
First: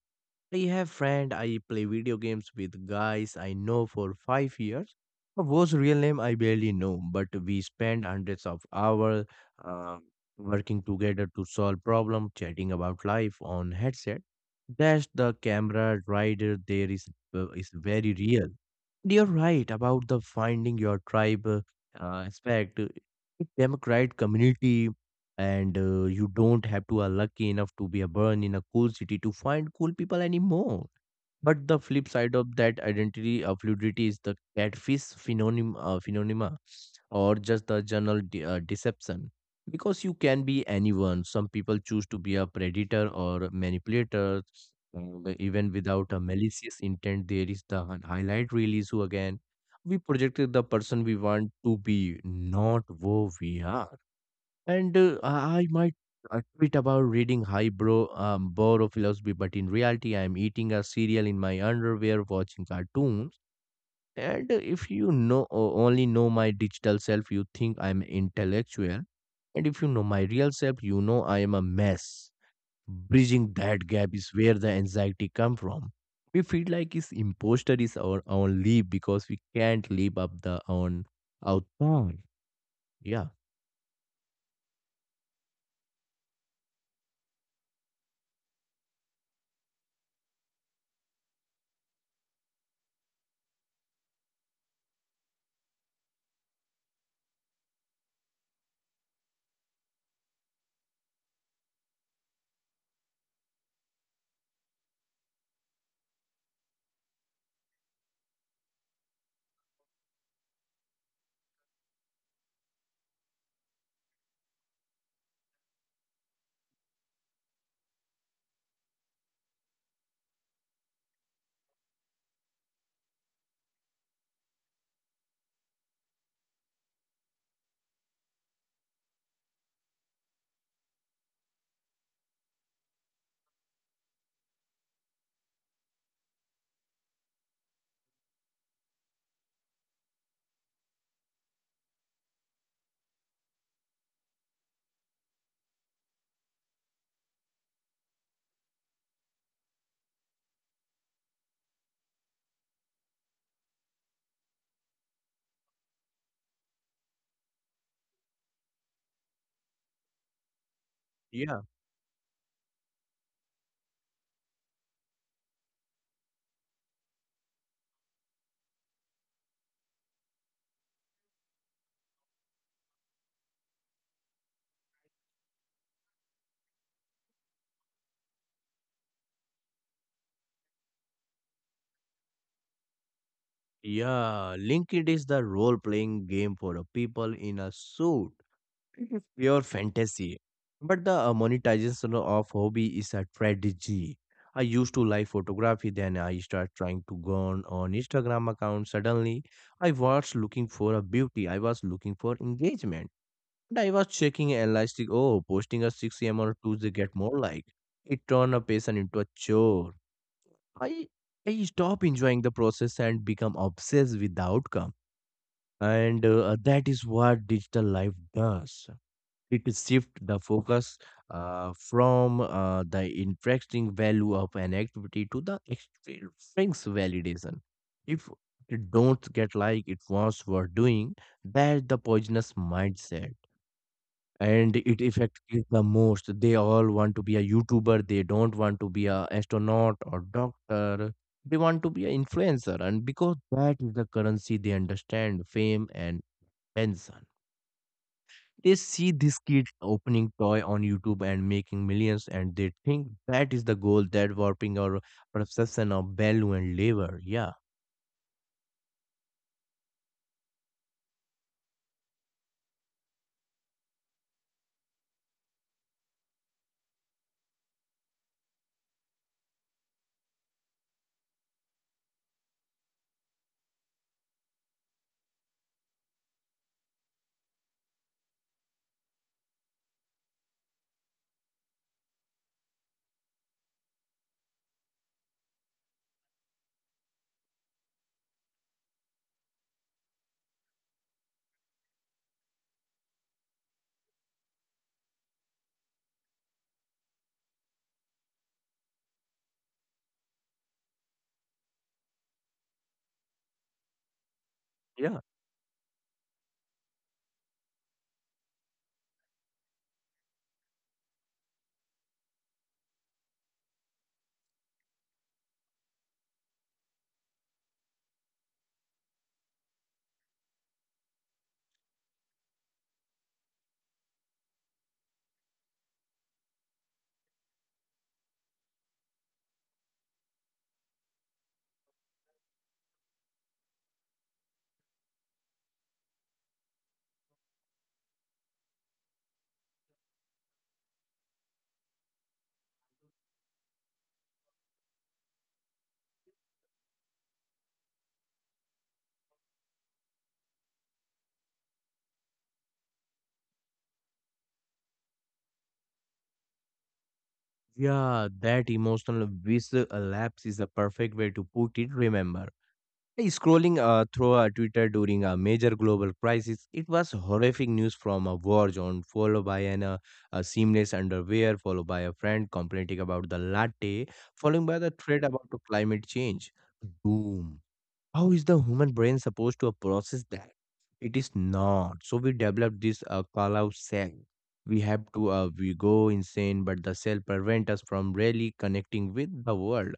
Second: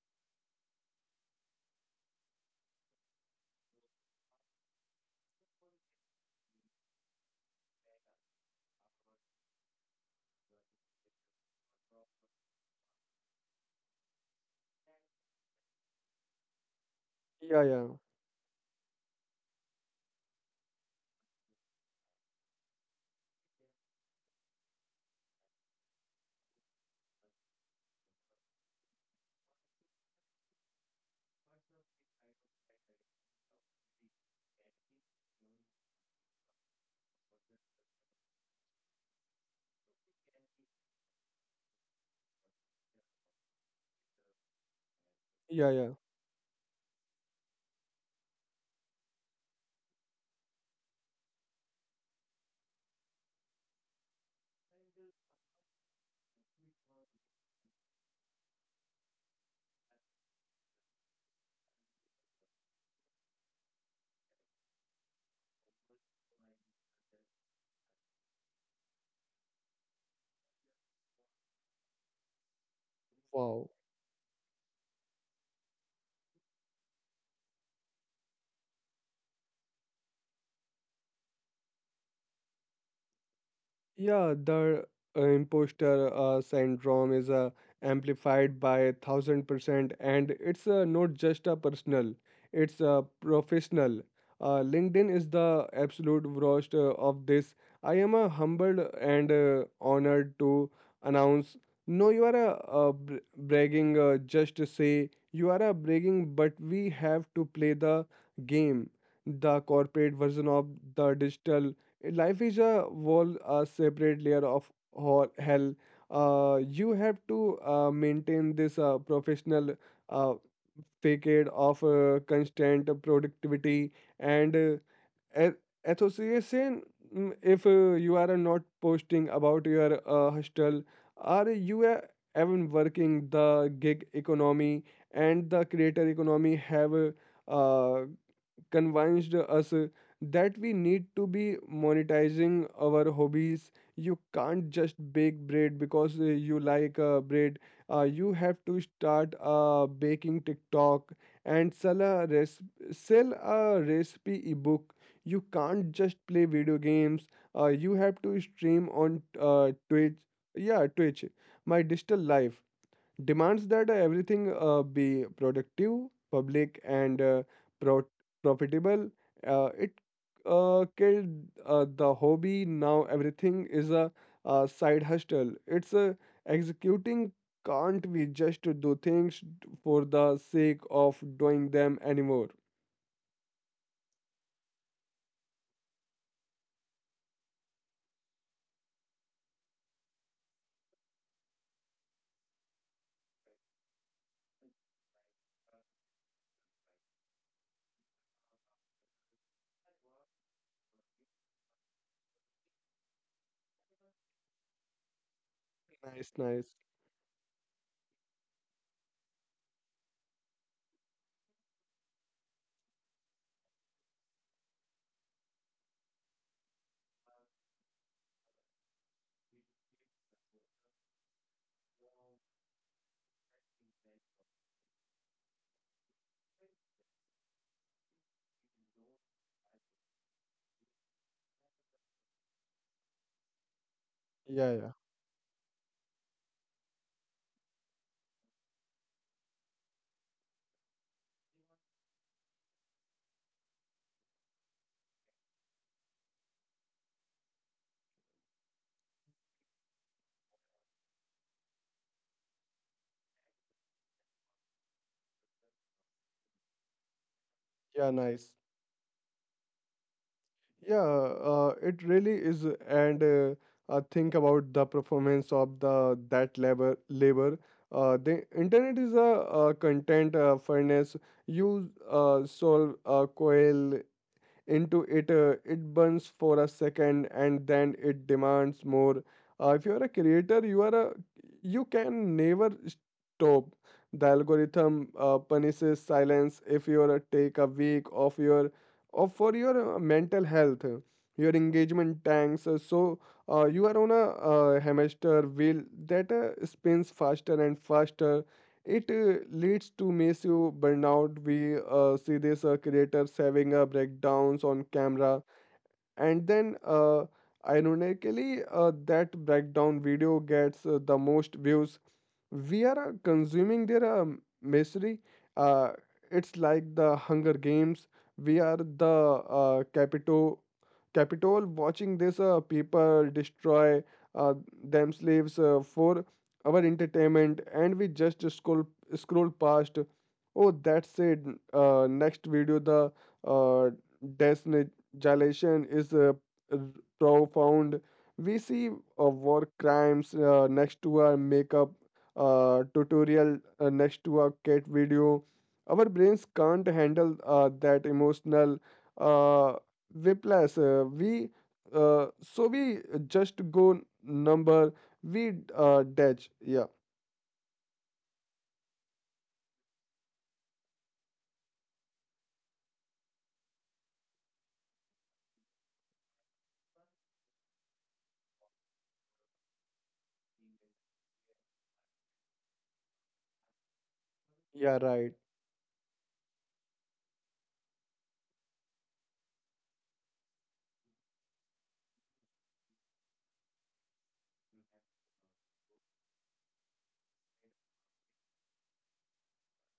I have friend I play video games with guys I know for 5 years, whose real name I barely know, but we spend hundreds of hours uh, working together to solve problem, chatting about life on headset. That's the camera rider there Yeah, is yeah, very real. You're right about the finding your tribe aspect. It democrat community, and you don't have to are lucky enough to be a born in a cool city to find cool people anymore. But the flip side of that identity of fluidity is the catfish phenomena, or just the general deception. Because you can be anyone. Some people choose to be a predator or manipulator, yeah, even yeah. without a malicious intent. There is the highlight release who again we projected the person we want to be, not who we are. And I might tweet about reading highbrow borrow philosophy, but in reality, I'm eating a cereal in my underwear, watching cartoons. And if you know only know my digital self, you think I'm intellectual. And if you know my real self, you know I am a mess. Bridging Wow. that gap is where the anxiety come from. We feel like this imposter is our own leap because we can't live up the own outcome. Yeah. Yeah, the imposter syndrome is amplified by 1,000%, and it's not just a personal; it's a professional. LinkedIn is the absolute worst of this. I am humbled and honored to announce. No, you are bragging. Just to say you are a bragging, but we have to play the game. The corporate version of the digital life is a whole separate layer of hell. You have to maintain this professional uh, facade of constant productivity and a- association. If you are not posting about your hostel, are you even working? The gig economy and the creator economy have uh, convinced us that we need to be monetizing our hobbies. You can't just bake bread because you like bread. You have to start a baking TikTok and sell a recipe ebook. You can't just play video games. You have to stream on Twitch. Yeah, Twitch. My digital life demands that everything be productive, public, and pro- profitable. It killed the hobby. Now everything is a side hustle. It's executing. Can't we just do things for the sake of doing them anymore? Yeah, LinkedIn is the role-playing game for the people in a suit, pure fantasy. But the monetization of hobby is a strategy. I used to like photography, then I start trying to go on Instagram account. Suddenly, I was looking for a beauty. I was looking for engagement. And I was checking and like, oh, posting a 6 Nice, a.m. on a nice. Tuesday get more like. It turned a person into a chore. I I stop enjoying the process and become obsessed with the outcome, and that is what digital life does. It shifts the focus from the interesting value of an activity to the extrinsic validation. If it don't get like it was were doing, that's the poisonous mindset, Yeah, and yeah, it affects kids the most. They all want to be a youtuber. They don't want to be a astronaut or doctor. They want to be an influencer, and because that is the currency they understand fame and Benson. They see this kid opening toy on YouTube and making millions, and they think that is the goal that warping our perception of value and labor. Yeah, yeah. Nice. Yeah, it really is, and think about the performance of the that labor. The internet is a, content furnace. You solve a coil into it, it burns for a second and then it demands more. If you are a creator, you are a you can never stop. The algorithm punishes silence. If you are a take a week of your of for your mental health, your engagement tanks, so you are on a hamster wheel that spins faster and faster. It leads to massive burnout. We see this creators having breakdowns on yeah, camera. And then ironically, that breakdown video gets the most views. We are consuming their misery. uh, it's like the Hunger Games. We are the capitol watching this people destroy uh, themselves for our entertainment, and we just scroll past. Oh, that's it. Next video. The uh, Destiny Dilation is uh, profound. We see war crimes next to a makeup tutorial, next to a cat video. Our brains can't handle that emotional uh, whiplash. We so we just go number. We detach. Yeah. yeah. That emotional visual lapse is a perfect way to put it. Remember, hey, scrolling through Twitter during a major global crisis, it was horrific news from a war zone, followed by an a seamless underwear, followed by a friend complaining about the latte, followed by the Yeah, thread right. about the climate change. Boom. How is the human brain supposed to process that? It is not. So we develop this call out cell. We have to We go insane, but the cell prevent us from really connecting with the world.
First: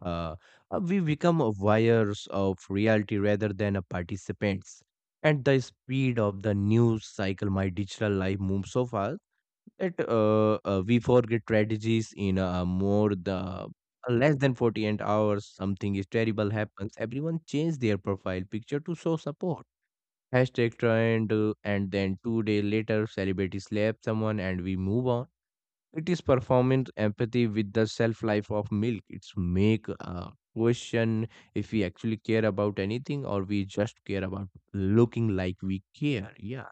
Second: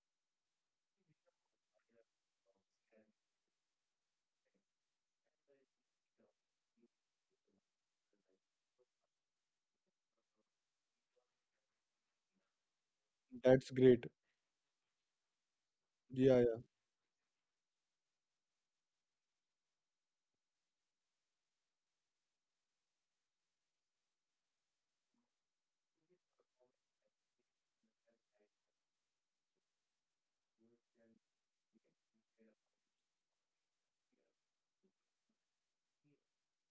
Uh, we become a wires of reality rather than a participants. At the speed of the news cycle, my digital life moves so fast that we forget strategies in more the That's great. less than 48 hours. Something is Yeah, terrible happens, everyone change their profile picture to show support hashtag trend, and then 2 day later celebrity slap someone and we move on. It is performance empathy with the self life of milk. It's make question if we actually care about anything or we just care about looking like we care. Yeah,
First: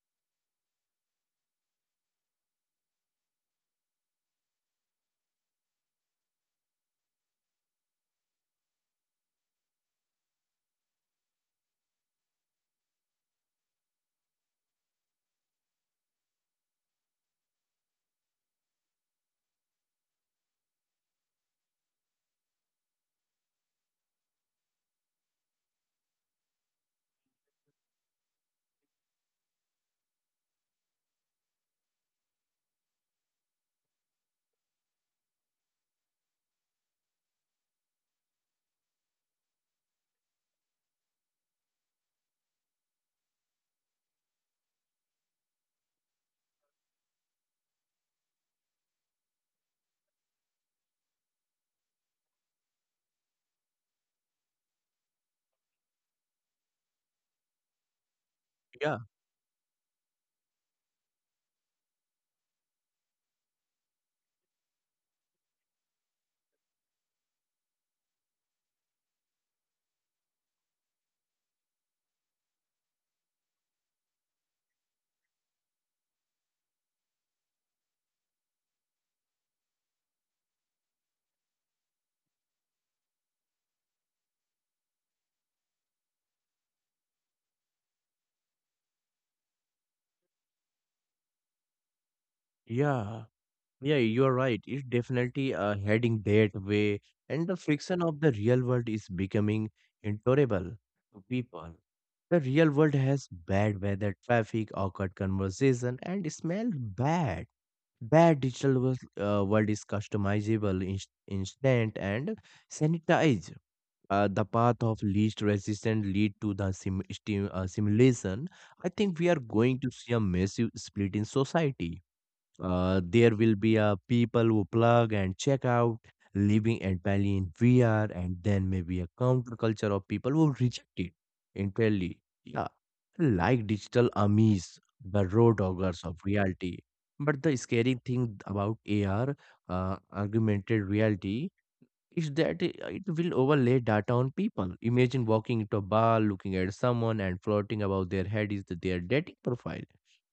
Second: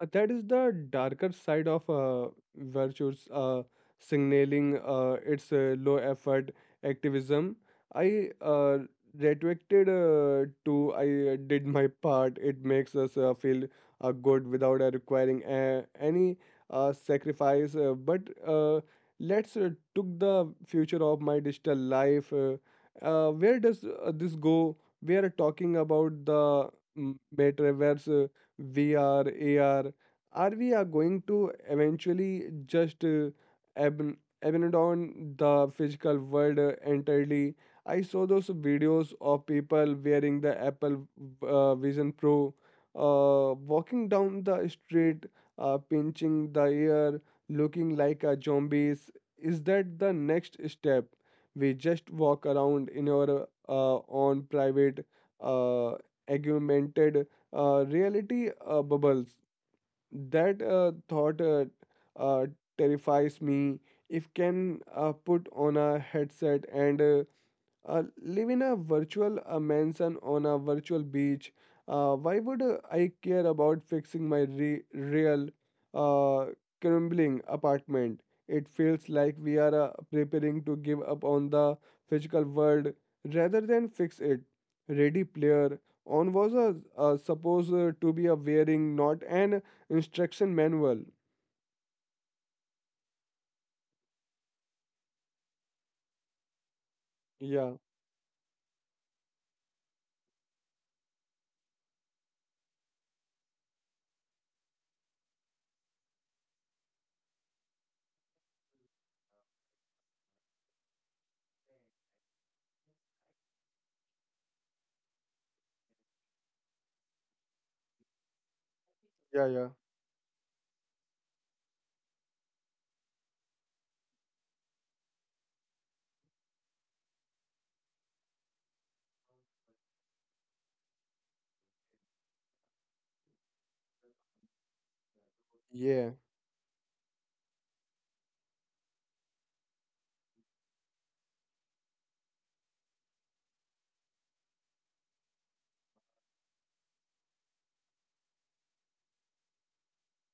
That is the darker side of virtues, signaling. It's low effort activism. I retracted to I did my part. It makes us feel good without requiring any sacrifice. But uh, let's took the future of my digital life. Where does this go? We are talking about the metaverse. VR, AR, are we are going to eventually just ab- abandon the physical world entirely? I saw those videos of people wearing the Apple Vision Pro, walking down the street, pinching the air, looking like a zombies. Is that the next step? We just walk around in our own private uh, augmented reality yeah, bubbles. That thought uh, terrifies me. If can put on a headset and live in a virtual mansion on a virtual beach. Why would I care about fixing my real uh, crumbling apartment? It feels like we are preparing to give up on the physical world rather than fix it. Ready Player On was a, supposed to be a wearing, not an instruction manual. yeah. Yeah, you're right. It's definitely heading that way, and the Yeah, friction of the real world is becoming intolerable to people. The real world has bad weather, traffic, awkward conversation, and smell bad. Bad digital world is customizable, instant, and sanitized. The path of least resistance lead to the simulation. I think we are yeah, yeah, going to see a massive split in society. There will be people who plug and check out, living entirely in VR, and then maybe a counterculture of people who reject it entirely. Yeah, like digital amis, the raw doggers yeah. of reality. But the scary thing about AR, augmented reality, is that it will overlay data on people. Imagine walking into a bar, looking at someone, and floating above their head is their dating profile,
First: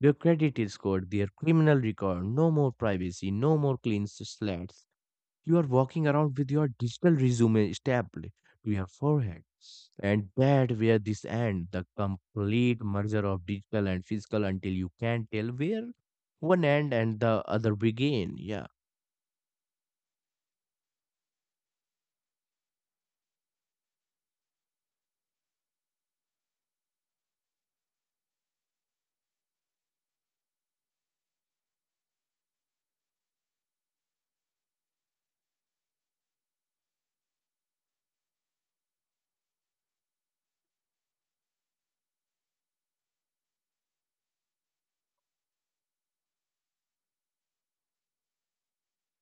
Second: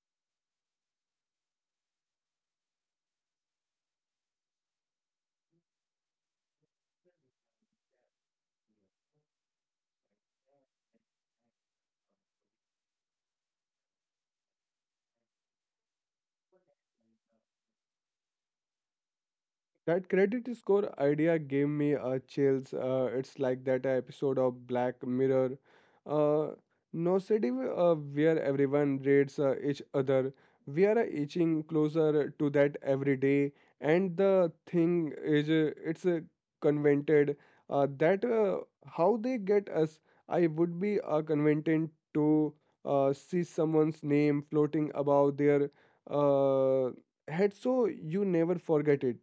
their credit score, their criminal record. No more privacy, no more clean slates. You are walking around with your digital resume stapled to your forehead. And that where this end, the complete merger of digital and physical until you can't tell where one end and the other begin. Yeah. That credit score idea gave me a chills. It's like that episode of Black Mirror. Uh, Nosediv, where everyone rates each other. We are itching closer to that every day. And the thing is, it's convented that how they get us. I would be convented to see someone's name floating above their uh, head so you never forget it.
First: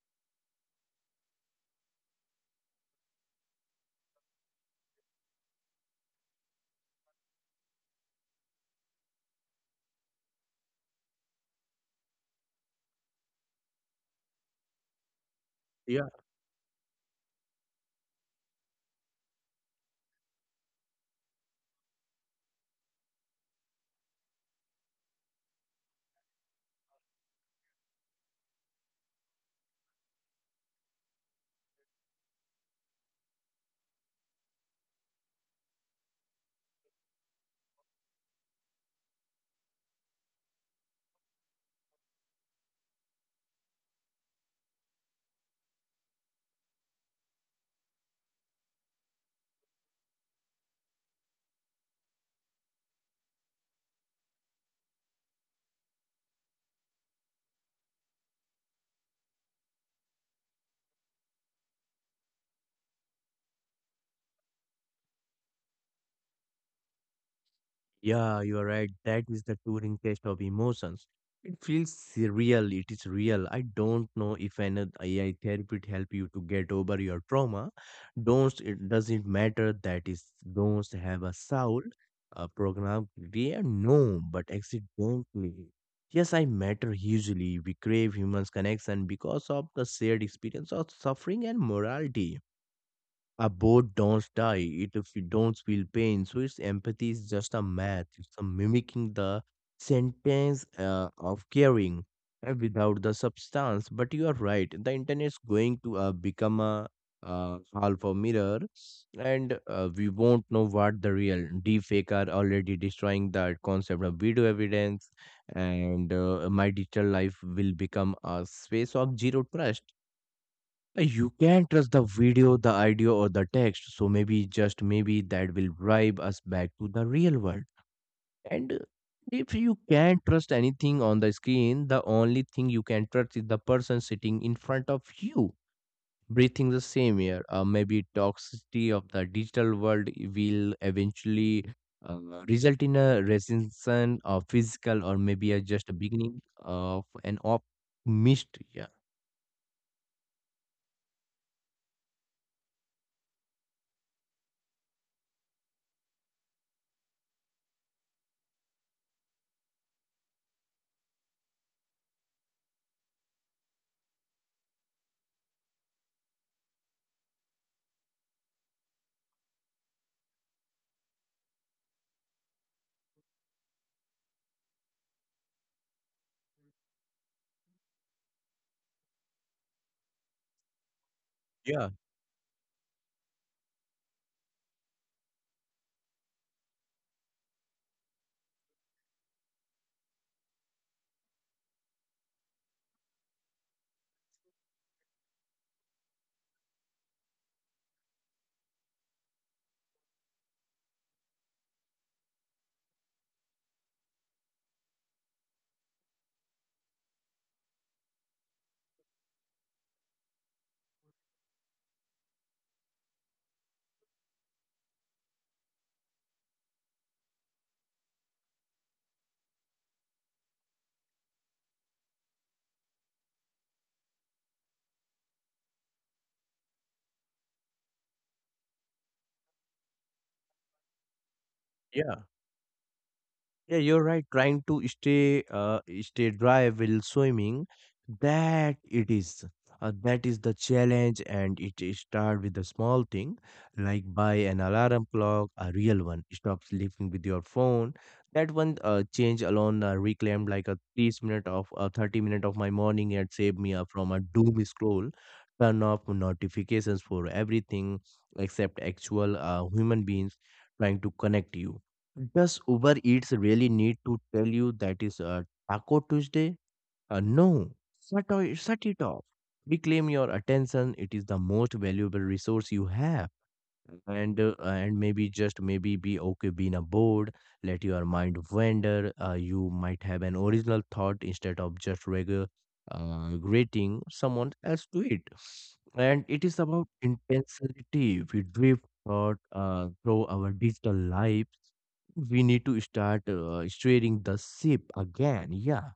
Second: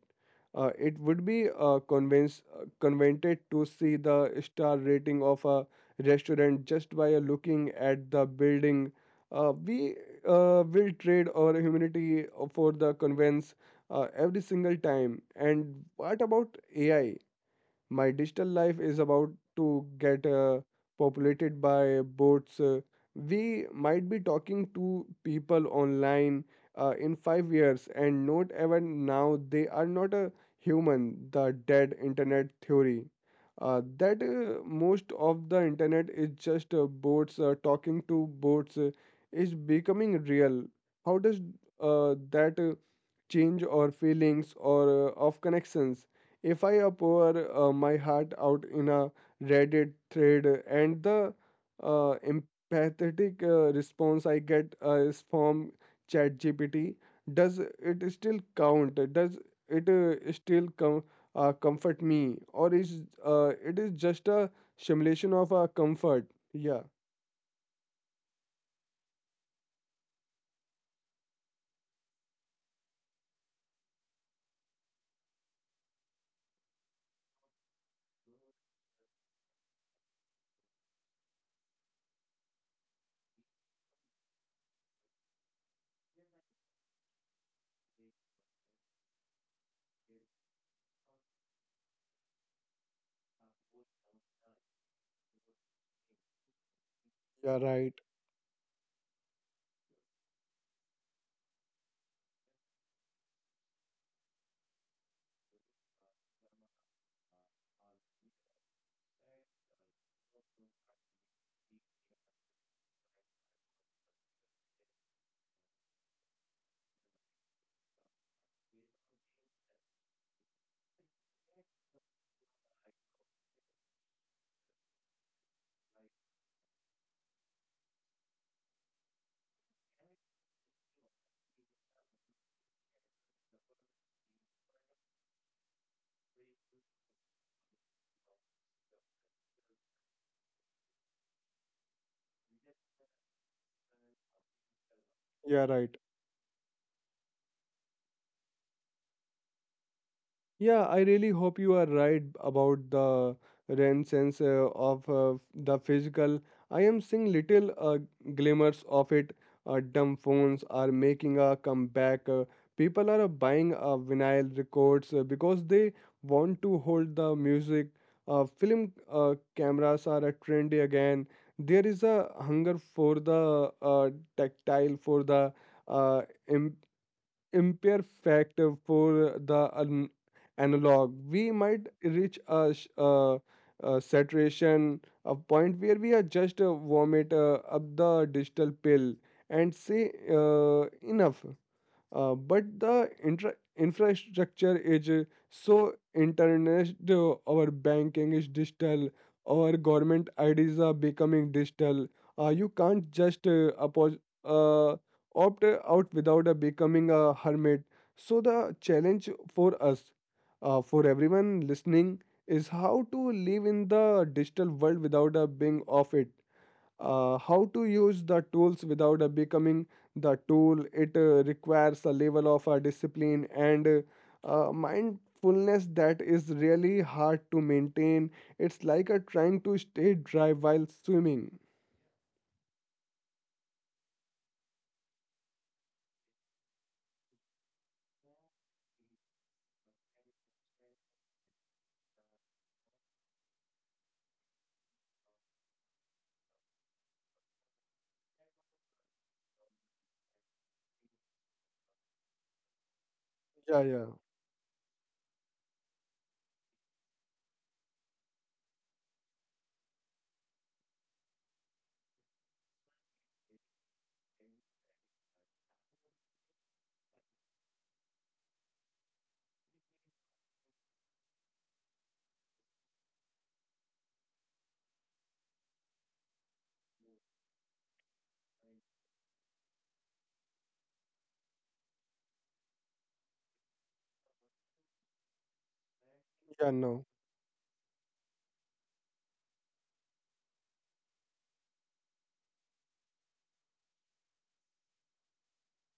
It would be convenient to see the star rating of a restaurant just by looking at the building. We will trade our humanity for the convenience every single time. And what about AI? My digital life is about to get populated by bots. We might be talking to people online in 5 years and not even now they are not a human, the dead internet theory. That most of the internet is just bots talking to bots is becoming real. How does that change or feelings or of connections? If I pour my heart out in a Reddit thread and the empathetic response I get is from ChatGPT, does it still count? Does it still comfort me, or is it is just a simulation of a comfort? Yeah, Yeah, you are right. That is the touring test of emotions. It feels real. It is real. I don't know if an AI therapist help you to get over your trauma. Don't It doesn't matter that is don't have a soul. A program we are no, but accidentally. Yes, I matter hugely. We crave humans connection because of the shared experience of suffering and morality. A boat don't die it if you don't feel pain. So its empathy is just yeah, a right. math. It's a mimicking the sentence of caring without the substance. But you are right. The internet is going to become a alpha mirror, and we won't know what the real deepfake are already destroying the concept of video evidence, and my digital life will become a space of zero trust. You can not trust the video, the audio, or the text, so maybe just maybe that will bribe us back to the real world. And if you can't trust anything on the screen, the only thing you can trust is the person sitting in front of you, breathing the same air. Maybe toxicity of the digital world will eventually uh, result in a recession of physical or maybe a, Yeah, right. just a beginning of an optimist. Yeah, Yeah, I really hope you are right about the renaissance of the physical. I am seeing little glimmers of it. Dumb phones are making a comeback. People are buying vinyl records because they want to hold the music. Film cameras are a trendy again. There is a hunger for the tactile, for the uh, im imperfect, for the analog. We yeah, might reach a, a saturation, a point where we are just vomit up the digital pill and say enough. But the infrastructure is so internet, our banking is digital, our government IDs are becoming digital. You can't just opt out without becoming a hermit. So, the challenge for us, for everyone listening, is how to live in the digital world without being off it. How to use the tools without becoming the tool. It requires a level of discipline and mindfulness that is really hard to maintain. It's like trying to stay dry while swimming. yeah. Yeah, you're right. Trying to stay dry while swimming, that it is. That is the challenge, and it is start with a small thing, like buy an alarm clock, a real one. Stop sleeping with your phone. That one change alone reclaimed like a thirty minute of my morning and saved me Yeah, yeah, from a doom scroll. Turn off notifications for everything except actual human beings trying to connect you. Does Uber Eats really need to tell you that is a Taco Tuesday? No, shut it off. Reclaim your attention. It is the most valuable resource you have, and maybe just maybe be okay being a board. Let your mind wander. You might have an original thought instead of just regular grating someone else to it. And it is yeah, about no. intensity we drift thought through our digital lives. We need to start steering the ship again. Yeah.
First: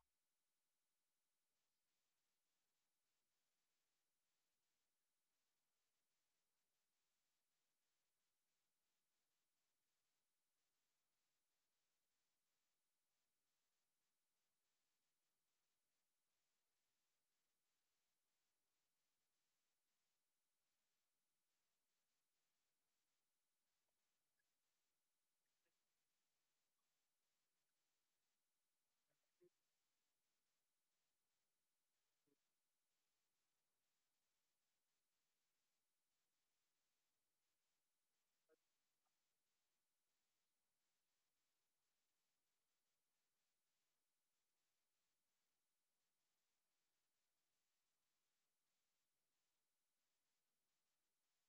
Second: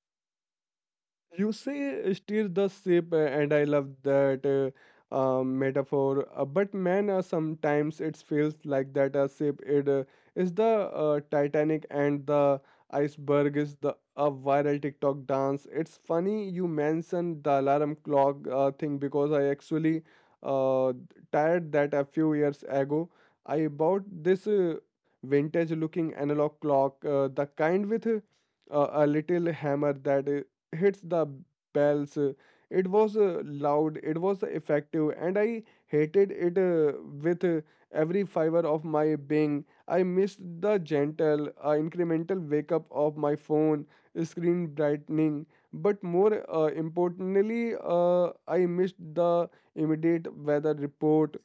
You say steer the ship, and I love that metaphor. But man, sometimes it feels like that a ship it is the Titanic and the iceberg is the a viral TikTok dance. It's funny you mentioned the alarm clock thing because I actually uh, tired that a few years ago. I bought this vintage looking analog clock, the kind with a little hammer that hits the bells. It was loud, it was effective, and I hated it with every fiber of my being. I missed the gentle, incremental wake up of my phone screen brightening, but more importantly, I missed the immediate weather report.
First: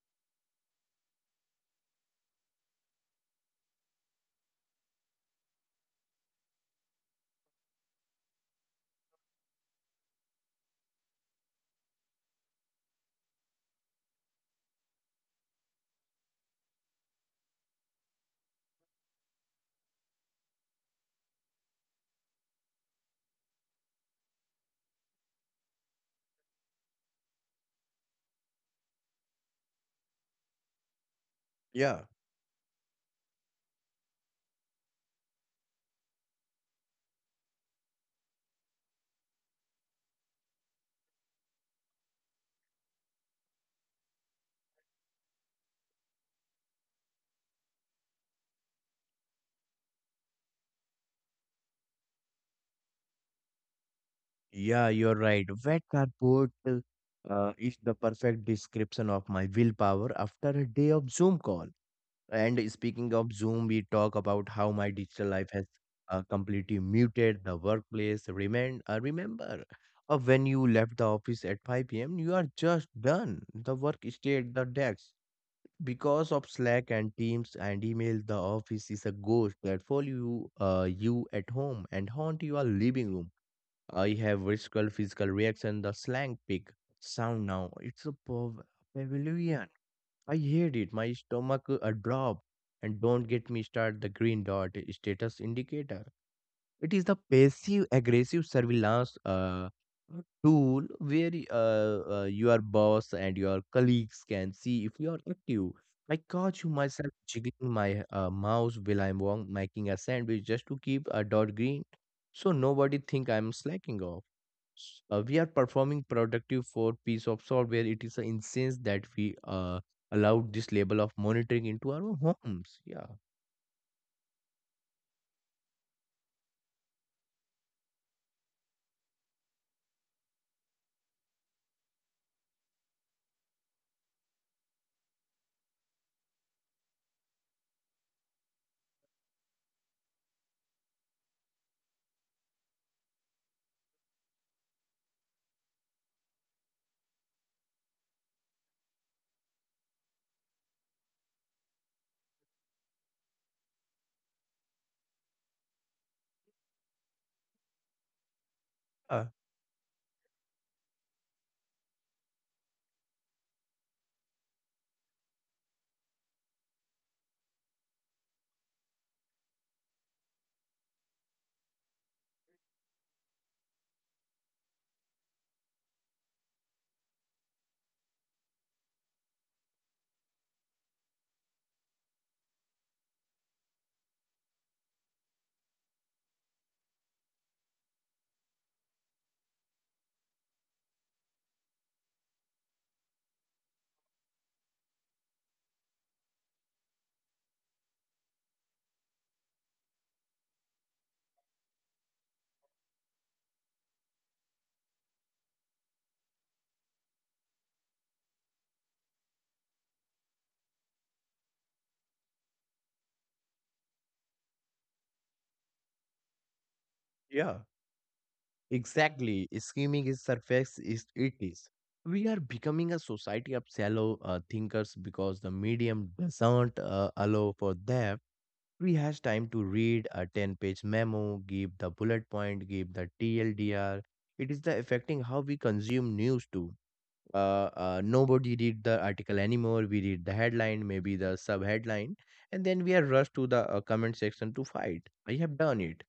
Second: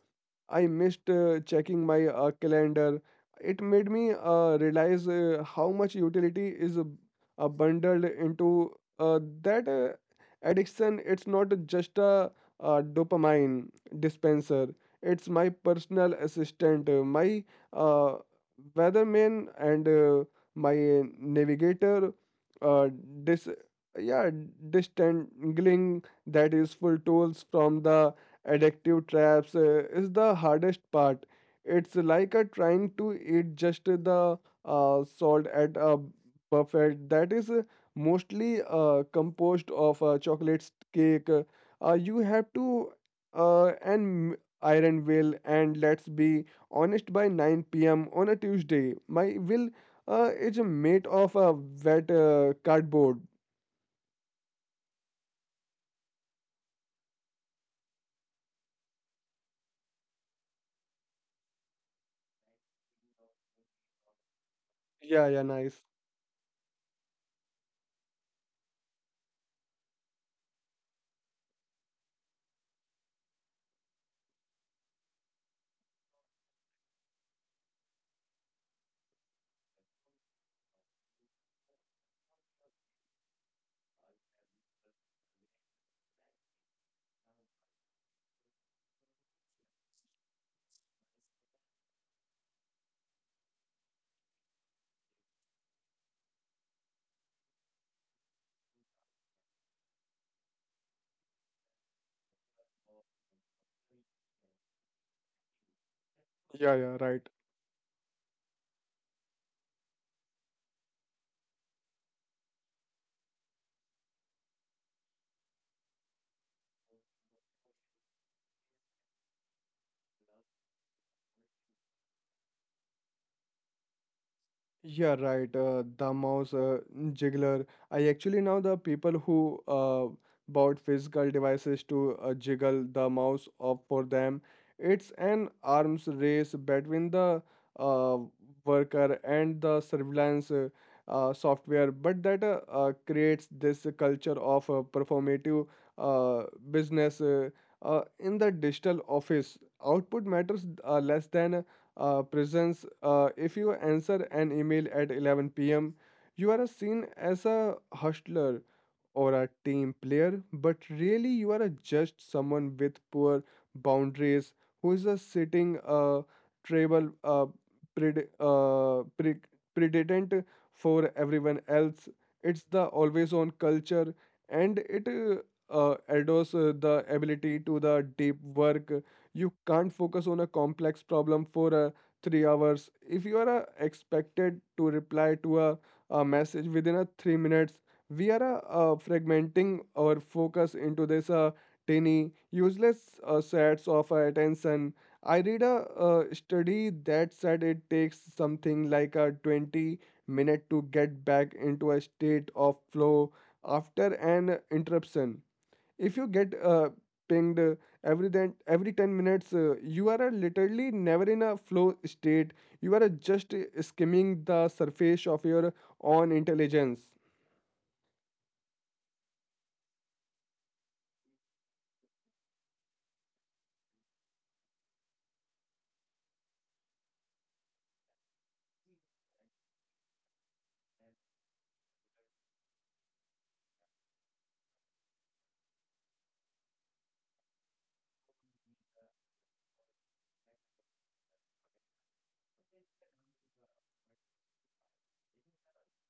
I missed checking my calendar. It made me realize how much utility is bundled into that addiction. It's not just a, dopamine dispenser, it's my personal assistant, my uh, weatherman, and my navigator. Uh, dis- yeah, distangling that useful tools from the addictive traps is the hardest part. It's like trying to eat just the salt at a buffet that is mostly composed of chocolate cake. You have to and iron will, and let's be honest, by 9 p.m. on a Tuesday my will is made of a wet cardboard. Yeah, you're right. Wet cardboard is the perfect description of my willpower after a day of Zoom call. And speaking of Zoom, we talk about how my Yeah, digital yeah, life has nice. Completely muted the workplace. Remember, when you left the office at 5 p.m., you are just done. The work stayed the desk. Because of Slack and Teams and email, the office is a ghost that follow you, you at home and haunt your living room. I have visceral physical reaction, the slang pig sound now. It's a pavilion. I hate it. My stomach a drop. And don't get me start the green dot status indicator. It is the passive aggressive surveillance tool where your boss and your colleagues can see if you are active. I caught you Yeah, yeah, myself right. jiggling my mouse while I'm making a sandwich just to keep a dot green, so nobody think I'm slacking off. We are performing productive for piece of software. It is an instance that we uh, allowed this level of monitoring into our homes. Yeah, Yeah, right. The mouse jiggler. I actually know the people who bought physical devices to jiggle the mouse up for them. It's an arms race between the uh, worker and the surveillance software, but that creates this culture of performative uh, business. In the digital office, output matters less than presence. If you answer an email at 11 p.m., you are seen as a hustler uh, or a team player, but really you are a just someone with poor boundaries who is a sitting tribal pred- uh, pre- predictant for everyone else. It's the always on culture, and it adores the ability to the deep work. You can't focus on a complex problem for 3 hours if you are expected to reply to a message within a 3 minutes. We are fragmenting our focus into this tiny useless sets of attention. I read a study that said it takes something like a 20 minute to get back into a state of flow after an interruption. If you get pinged every 10 minutes, you are literally never in a flow state. You are just skimming the surface of your own intelligence. yeah. Exactly, scheming is surface is it is. We are becoming a society of shallow thinkers because the medium doesn't allow for that. We has time to read a 10-page memo, give the bullet point, give the TLDR. It is the affecting how we consume news too. Nobody read the article anymore. We read the headline, maybe the sub headline, and then we are rushed to the comment section to fight. I have done it.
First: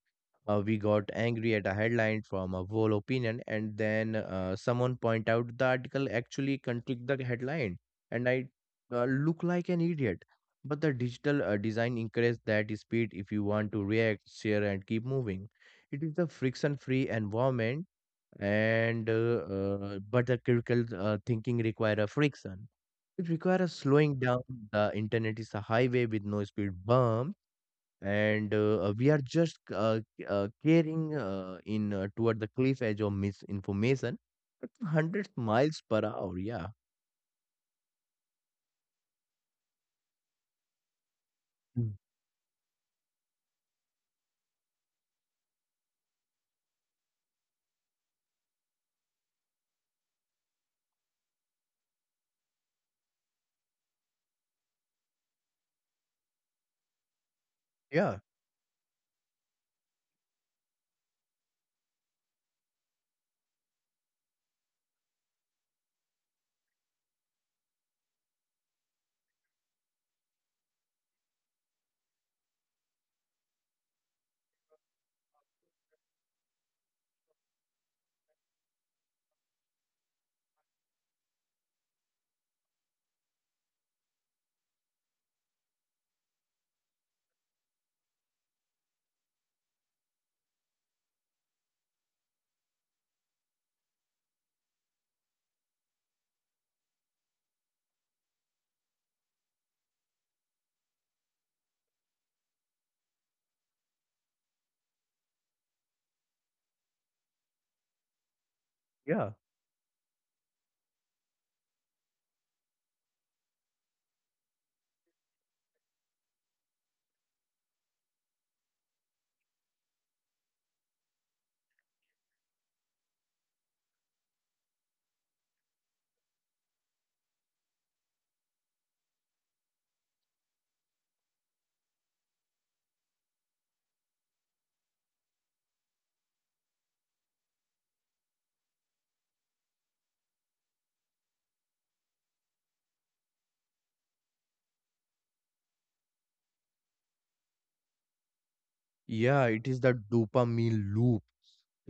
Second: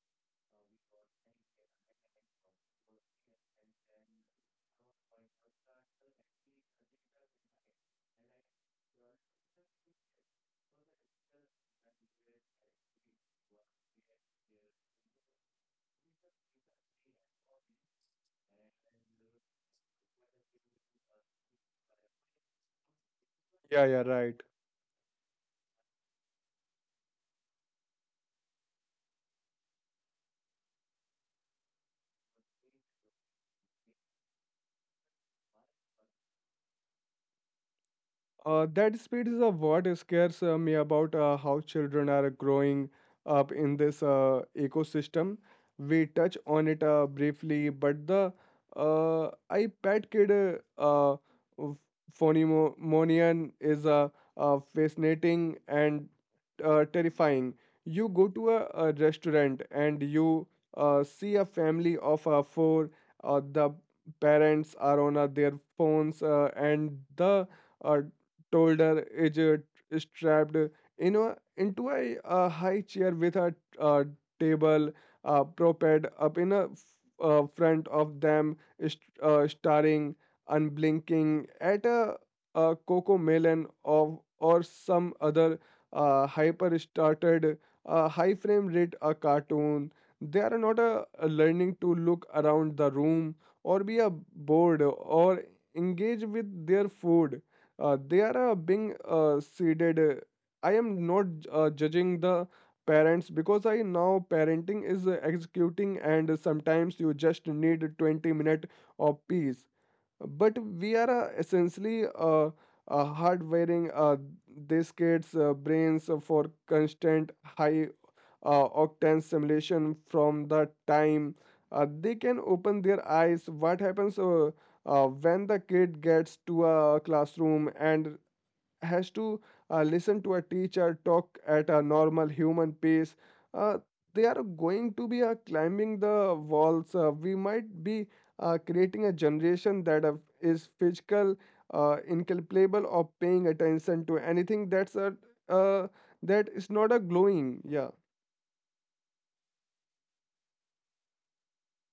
We got angry at a headline from a whole opinion, and then someone point out the article actually contradict the headline, and I look like an idiot. But the digital design encourages that speed if you want to react, share, and keep moving. It is the friction-free environment, and but the critical thinking require a friction. It requires Yeah, yeah, slowing right. down. The internet is a highway with no speed bumps, and we are just carrying in toward the cliff edge of misinformation at 100 miles per hour. Yeah. That speed is a what scares me about how Mm. children are growing up in this ecosystem. We touch on it briefly, but the iPad kid ph- phenomenon is fascinating and terrifying. You Yeah, go to a restaurant and you see a family of four. The parents are on their phones and the uh, Toulder is strapped in a, into a high chair with a, uh table propelled up in a front of them, staring, unblinking at a cocoa melon of or some other hyper started high frame rate a cartoon. They are not learning to look around the room or be a bored or engage with their food. They are being seeded. I am not judging the parents, because I now parenting is executing and sometimes you just need 20 minute of yeah, peace. But we are essentially hardwiring these kids brains for constant high octane simulation from the time they can open their eyes. What happens when the kid gets to a classroom and has to listen to a teacher talk at a normal human pace? uh, they are going to be climbing the walls. We might be creating a generation that is physical, incapable of paying attention to anything that's a, uh, that is not a glowing. Yeah, yeah. It is the dopamine loop.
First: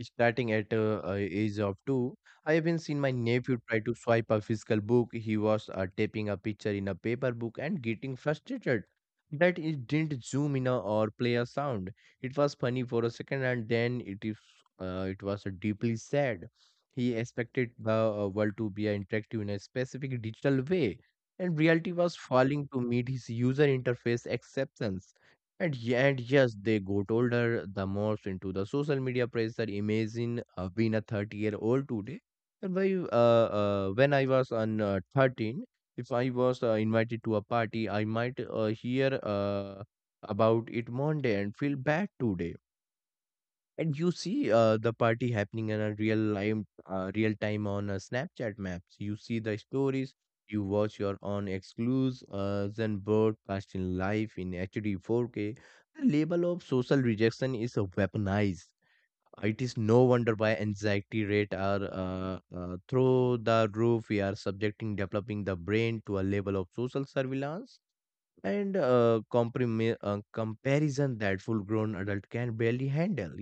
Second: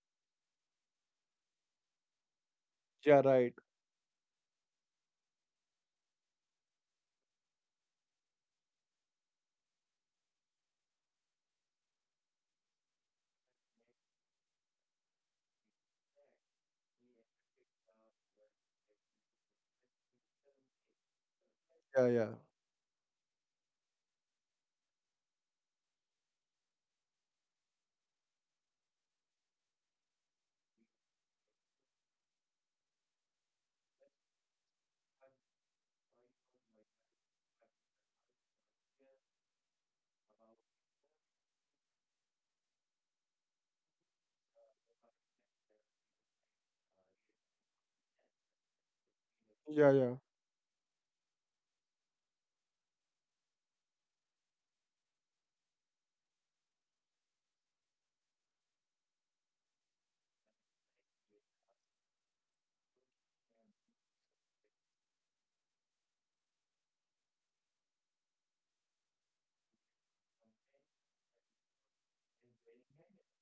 Starting at age of two, I even seen my yeah, right. nephew try to swipe a physical book. He was taping a picture in a paper book and getting frustrated that it didn't zoom in or play a sound. It was funny for a second, and then it was deeply sad. He expected the world to be interactive in a specific digital way, and reality Yeah, was yeah, falling to meet his user interface exceptions. And yes, they got older, the more into the social media pressure. Imagine being a 30-year-old today. And why, when I was on 13, if I was invited to a party, I might hear about it Monday and feel bad today. And you see the party happening in a real time on Snapchat maps. You see the yeah, stories. yeah. You watch your own exclusives and broadcast in live in HD 4K. The label of social rejection is weaponized. It is no wonder why anxiety rate are through the roof. We are subjecting developing the brain to a level of social surveillance and comparison that full grown adult can barely handle.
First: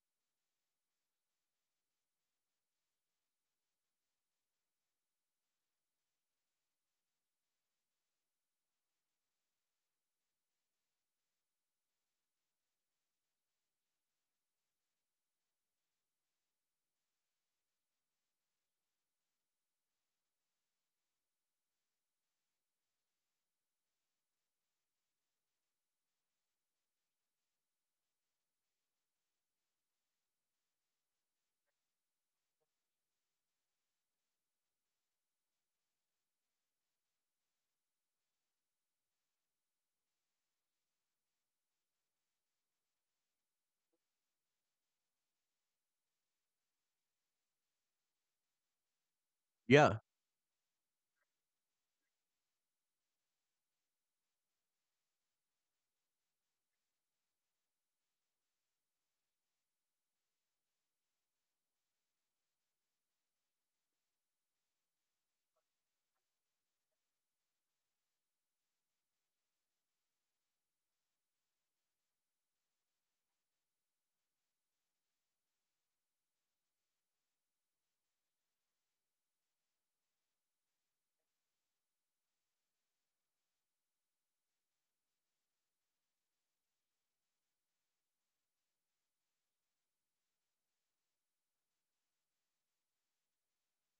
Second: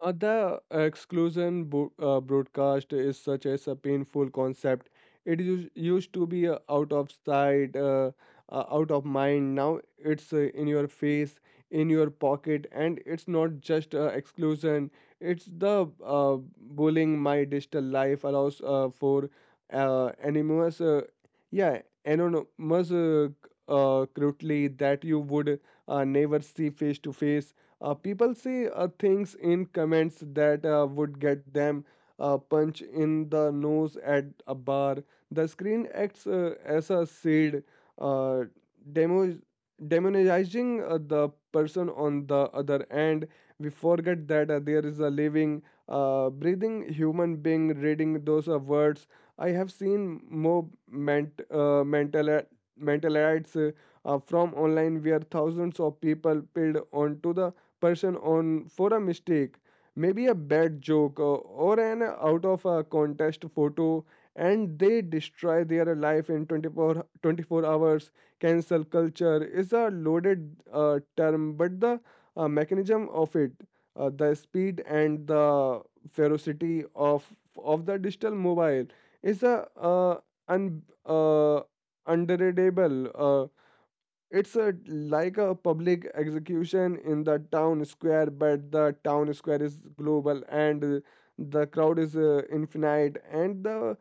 The exclusion broadcast is such as a painful concept. It used to be out of sight, out of mind. Now it's in your face, in your pocket, and it's not just exclusion. It's the bullying. My digital life allows for anonymous, yeah, anonymous crudely that you would never see face to face. People say things in comments that would get them a punch in the nose at a bar. The screen acts as a shield, uh, demo- demonizing the person on the other end. We forget that there is a living, breathing human being reading those words. I have Yeah. seen more mentalites from online where thousands of people piled onto the person on for a mistake, maybe a bad joke or an out of a contest photo, and they destroy their life in 24 hours. Cancel culture is a loaded term, but the mechanism of it, the speed and the ferocity of the digital mobile is a un, uh, underreadable. It's a like a public execution in the town square, but the town square is global and the crowd is infinite. And the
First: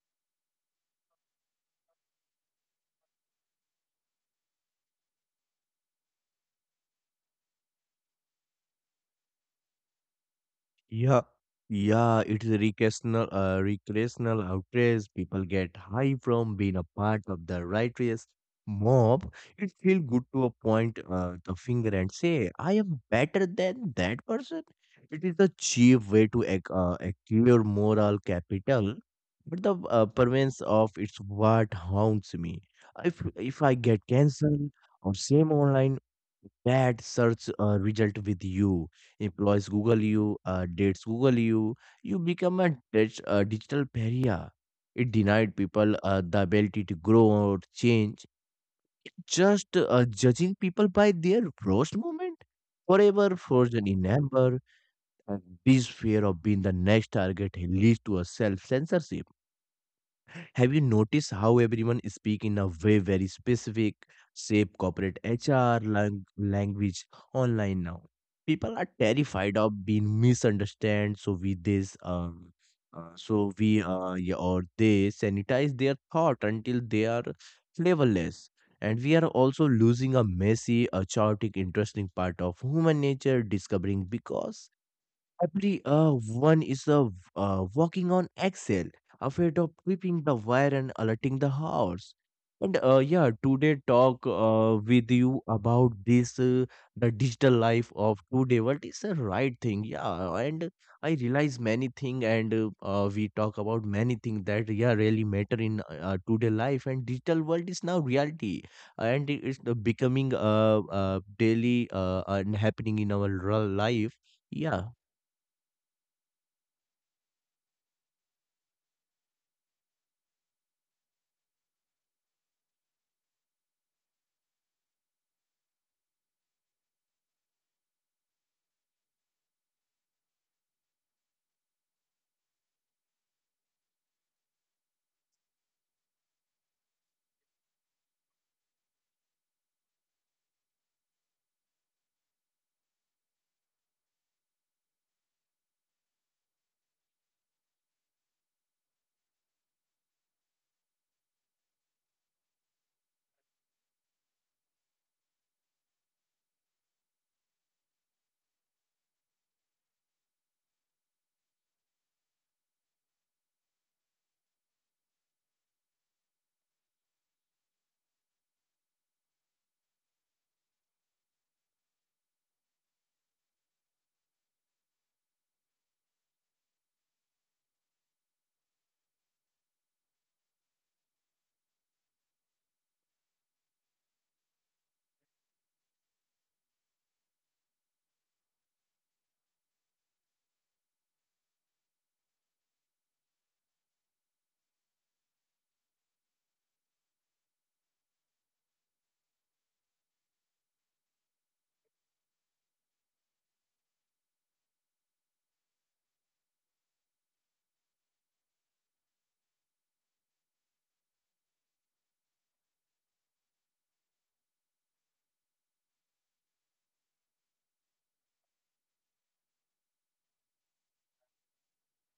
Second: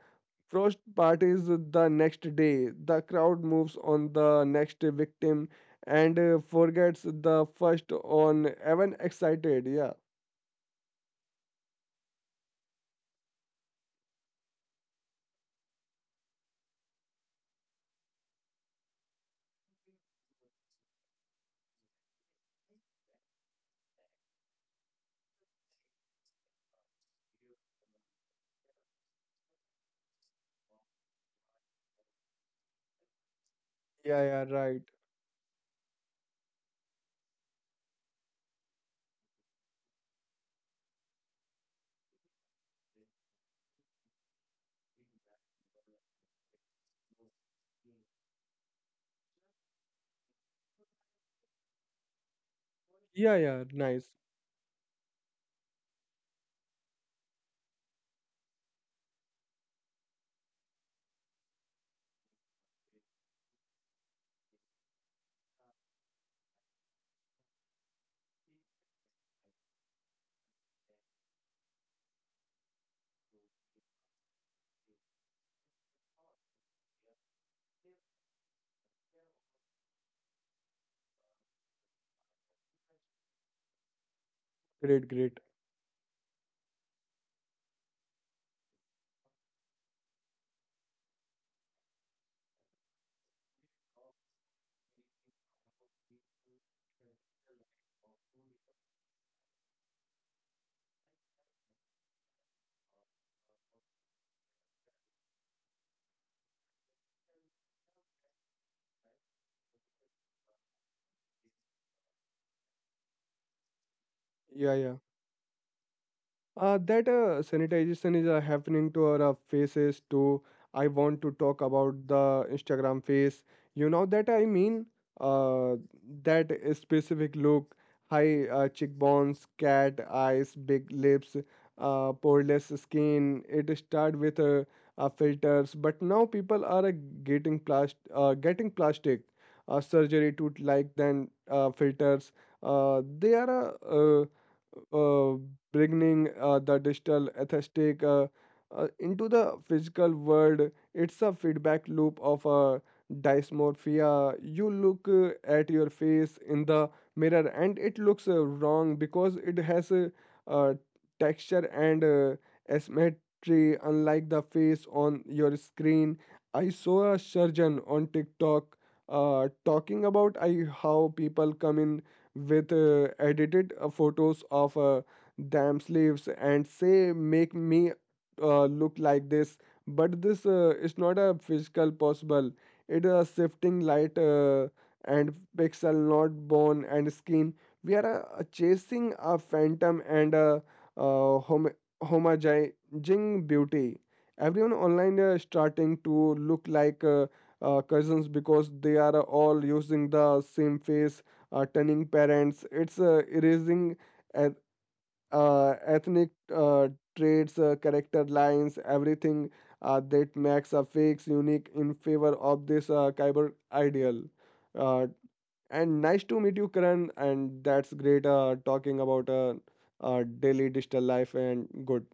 first part is the next day. The crowd moves on the next victim and forgets the first on even excited. Yeah, Yeah, yeah, it's a recreational outrage. People get high from being a part of the righteous mob. It feels good to point the finger and say, "I am better than that person." It is a cheap way to acquire moral capital, but the pervance of it's what haunts me. If I get yeah, yeah, cancelled right. or same online, that search result with you. Employees Google you, dates Google you. You become a digital pariah. It denied people the ability to grow or change, just judging people by their worst moment. Forever Yeah, yeah, frozen in nice. amber, and this fear of being the next target leads to a self censorship. Have you noticed how everyone speak in a way very specific, shape corporate HR language online now? People are terrified of being misunderstood, so we this so we yeah, or they sanitize their thought until they are flavorless. And we are also losing a messy, a chaotic, interesting part of human nature discovering because. Great, great. Every one is a walking on Excel, afraid of tripping the wire and alerting the horse. And yeah, today talk with you about this the digital life of today. What is the right thing? Yeah, and I realize many thing, and we talk about many thing that yeah really matter in today life. And digital world is now reality, and it's becoming daily and happening in our real life. Yeah, Yeah. yeah. That sanitization is happening to our faces too. I want to talk about the Instagram face. You know that I mean, uh, that specific look, high cheekbones, cat eyes, big lips, poreless skin. It started with filters, but now people are getting plastic surgery to like then filters. They are uh, bringing the digital aesthetic into the physical world. It's a feedback loop of dysmorphia. You look at your face in the mirror and it looks wrong because it has a, uh, texture and asymmetry, unlike the face on your screen. I saw a surgeon on TikTok talking about I, how people come in with edited photos of damn slaves and say make me look like this, but this is not a physical possible. It is a shifting light and pixel, not bone and skin. We are chasing a phantom and a uh, hom- homogenizing beauty. Everyone online is starting to look like cousins because they are all using the same face turning parents. It's erasing eth- ethnic traits, character lines, everything that makes a fake unique in favor of this cyber ideal. Uh, and nice to meet you, Karan. And that's great talking about daily digital life and good.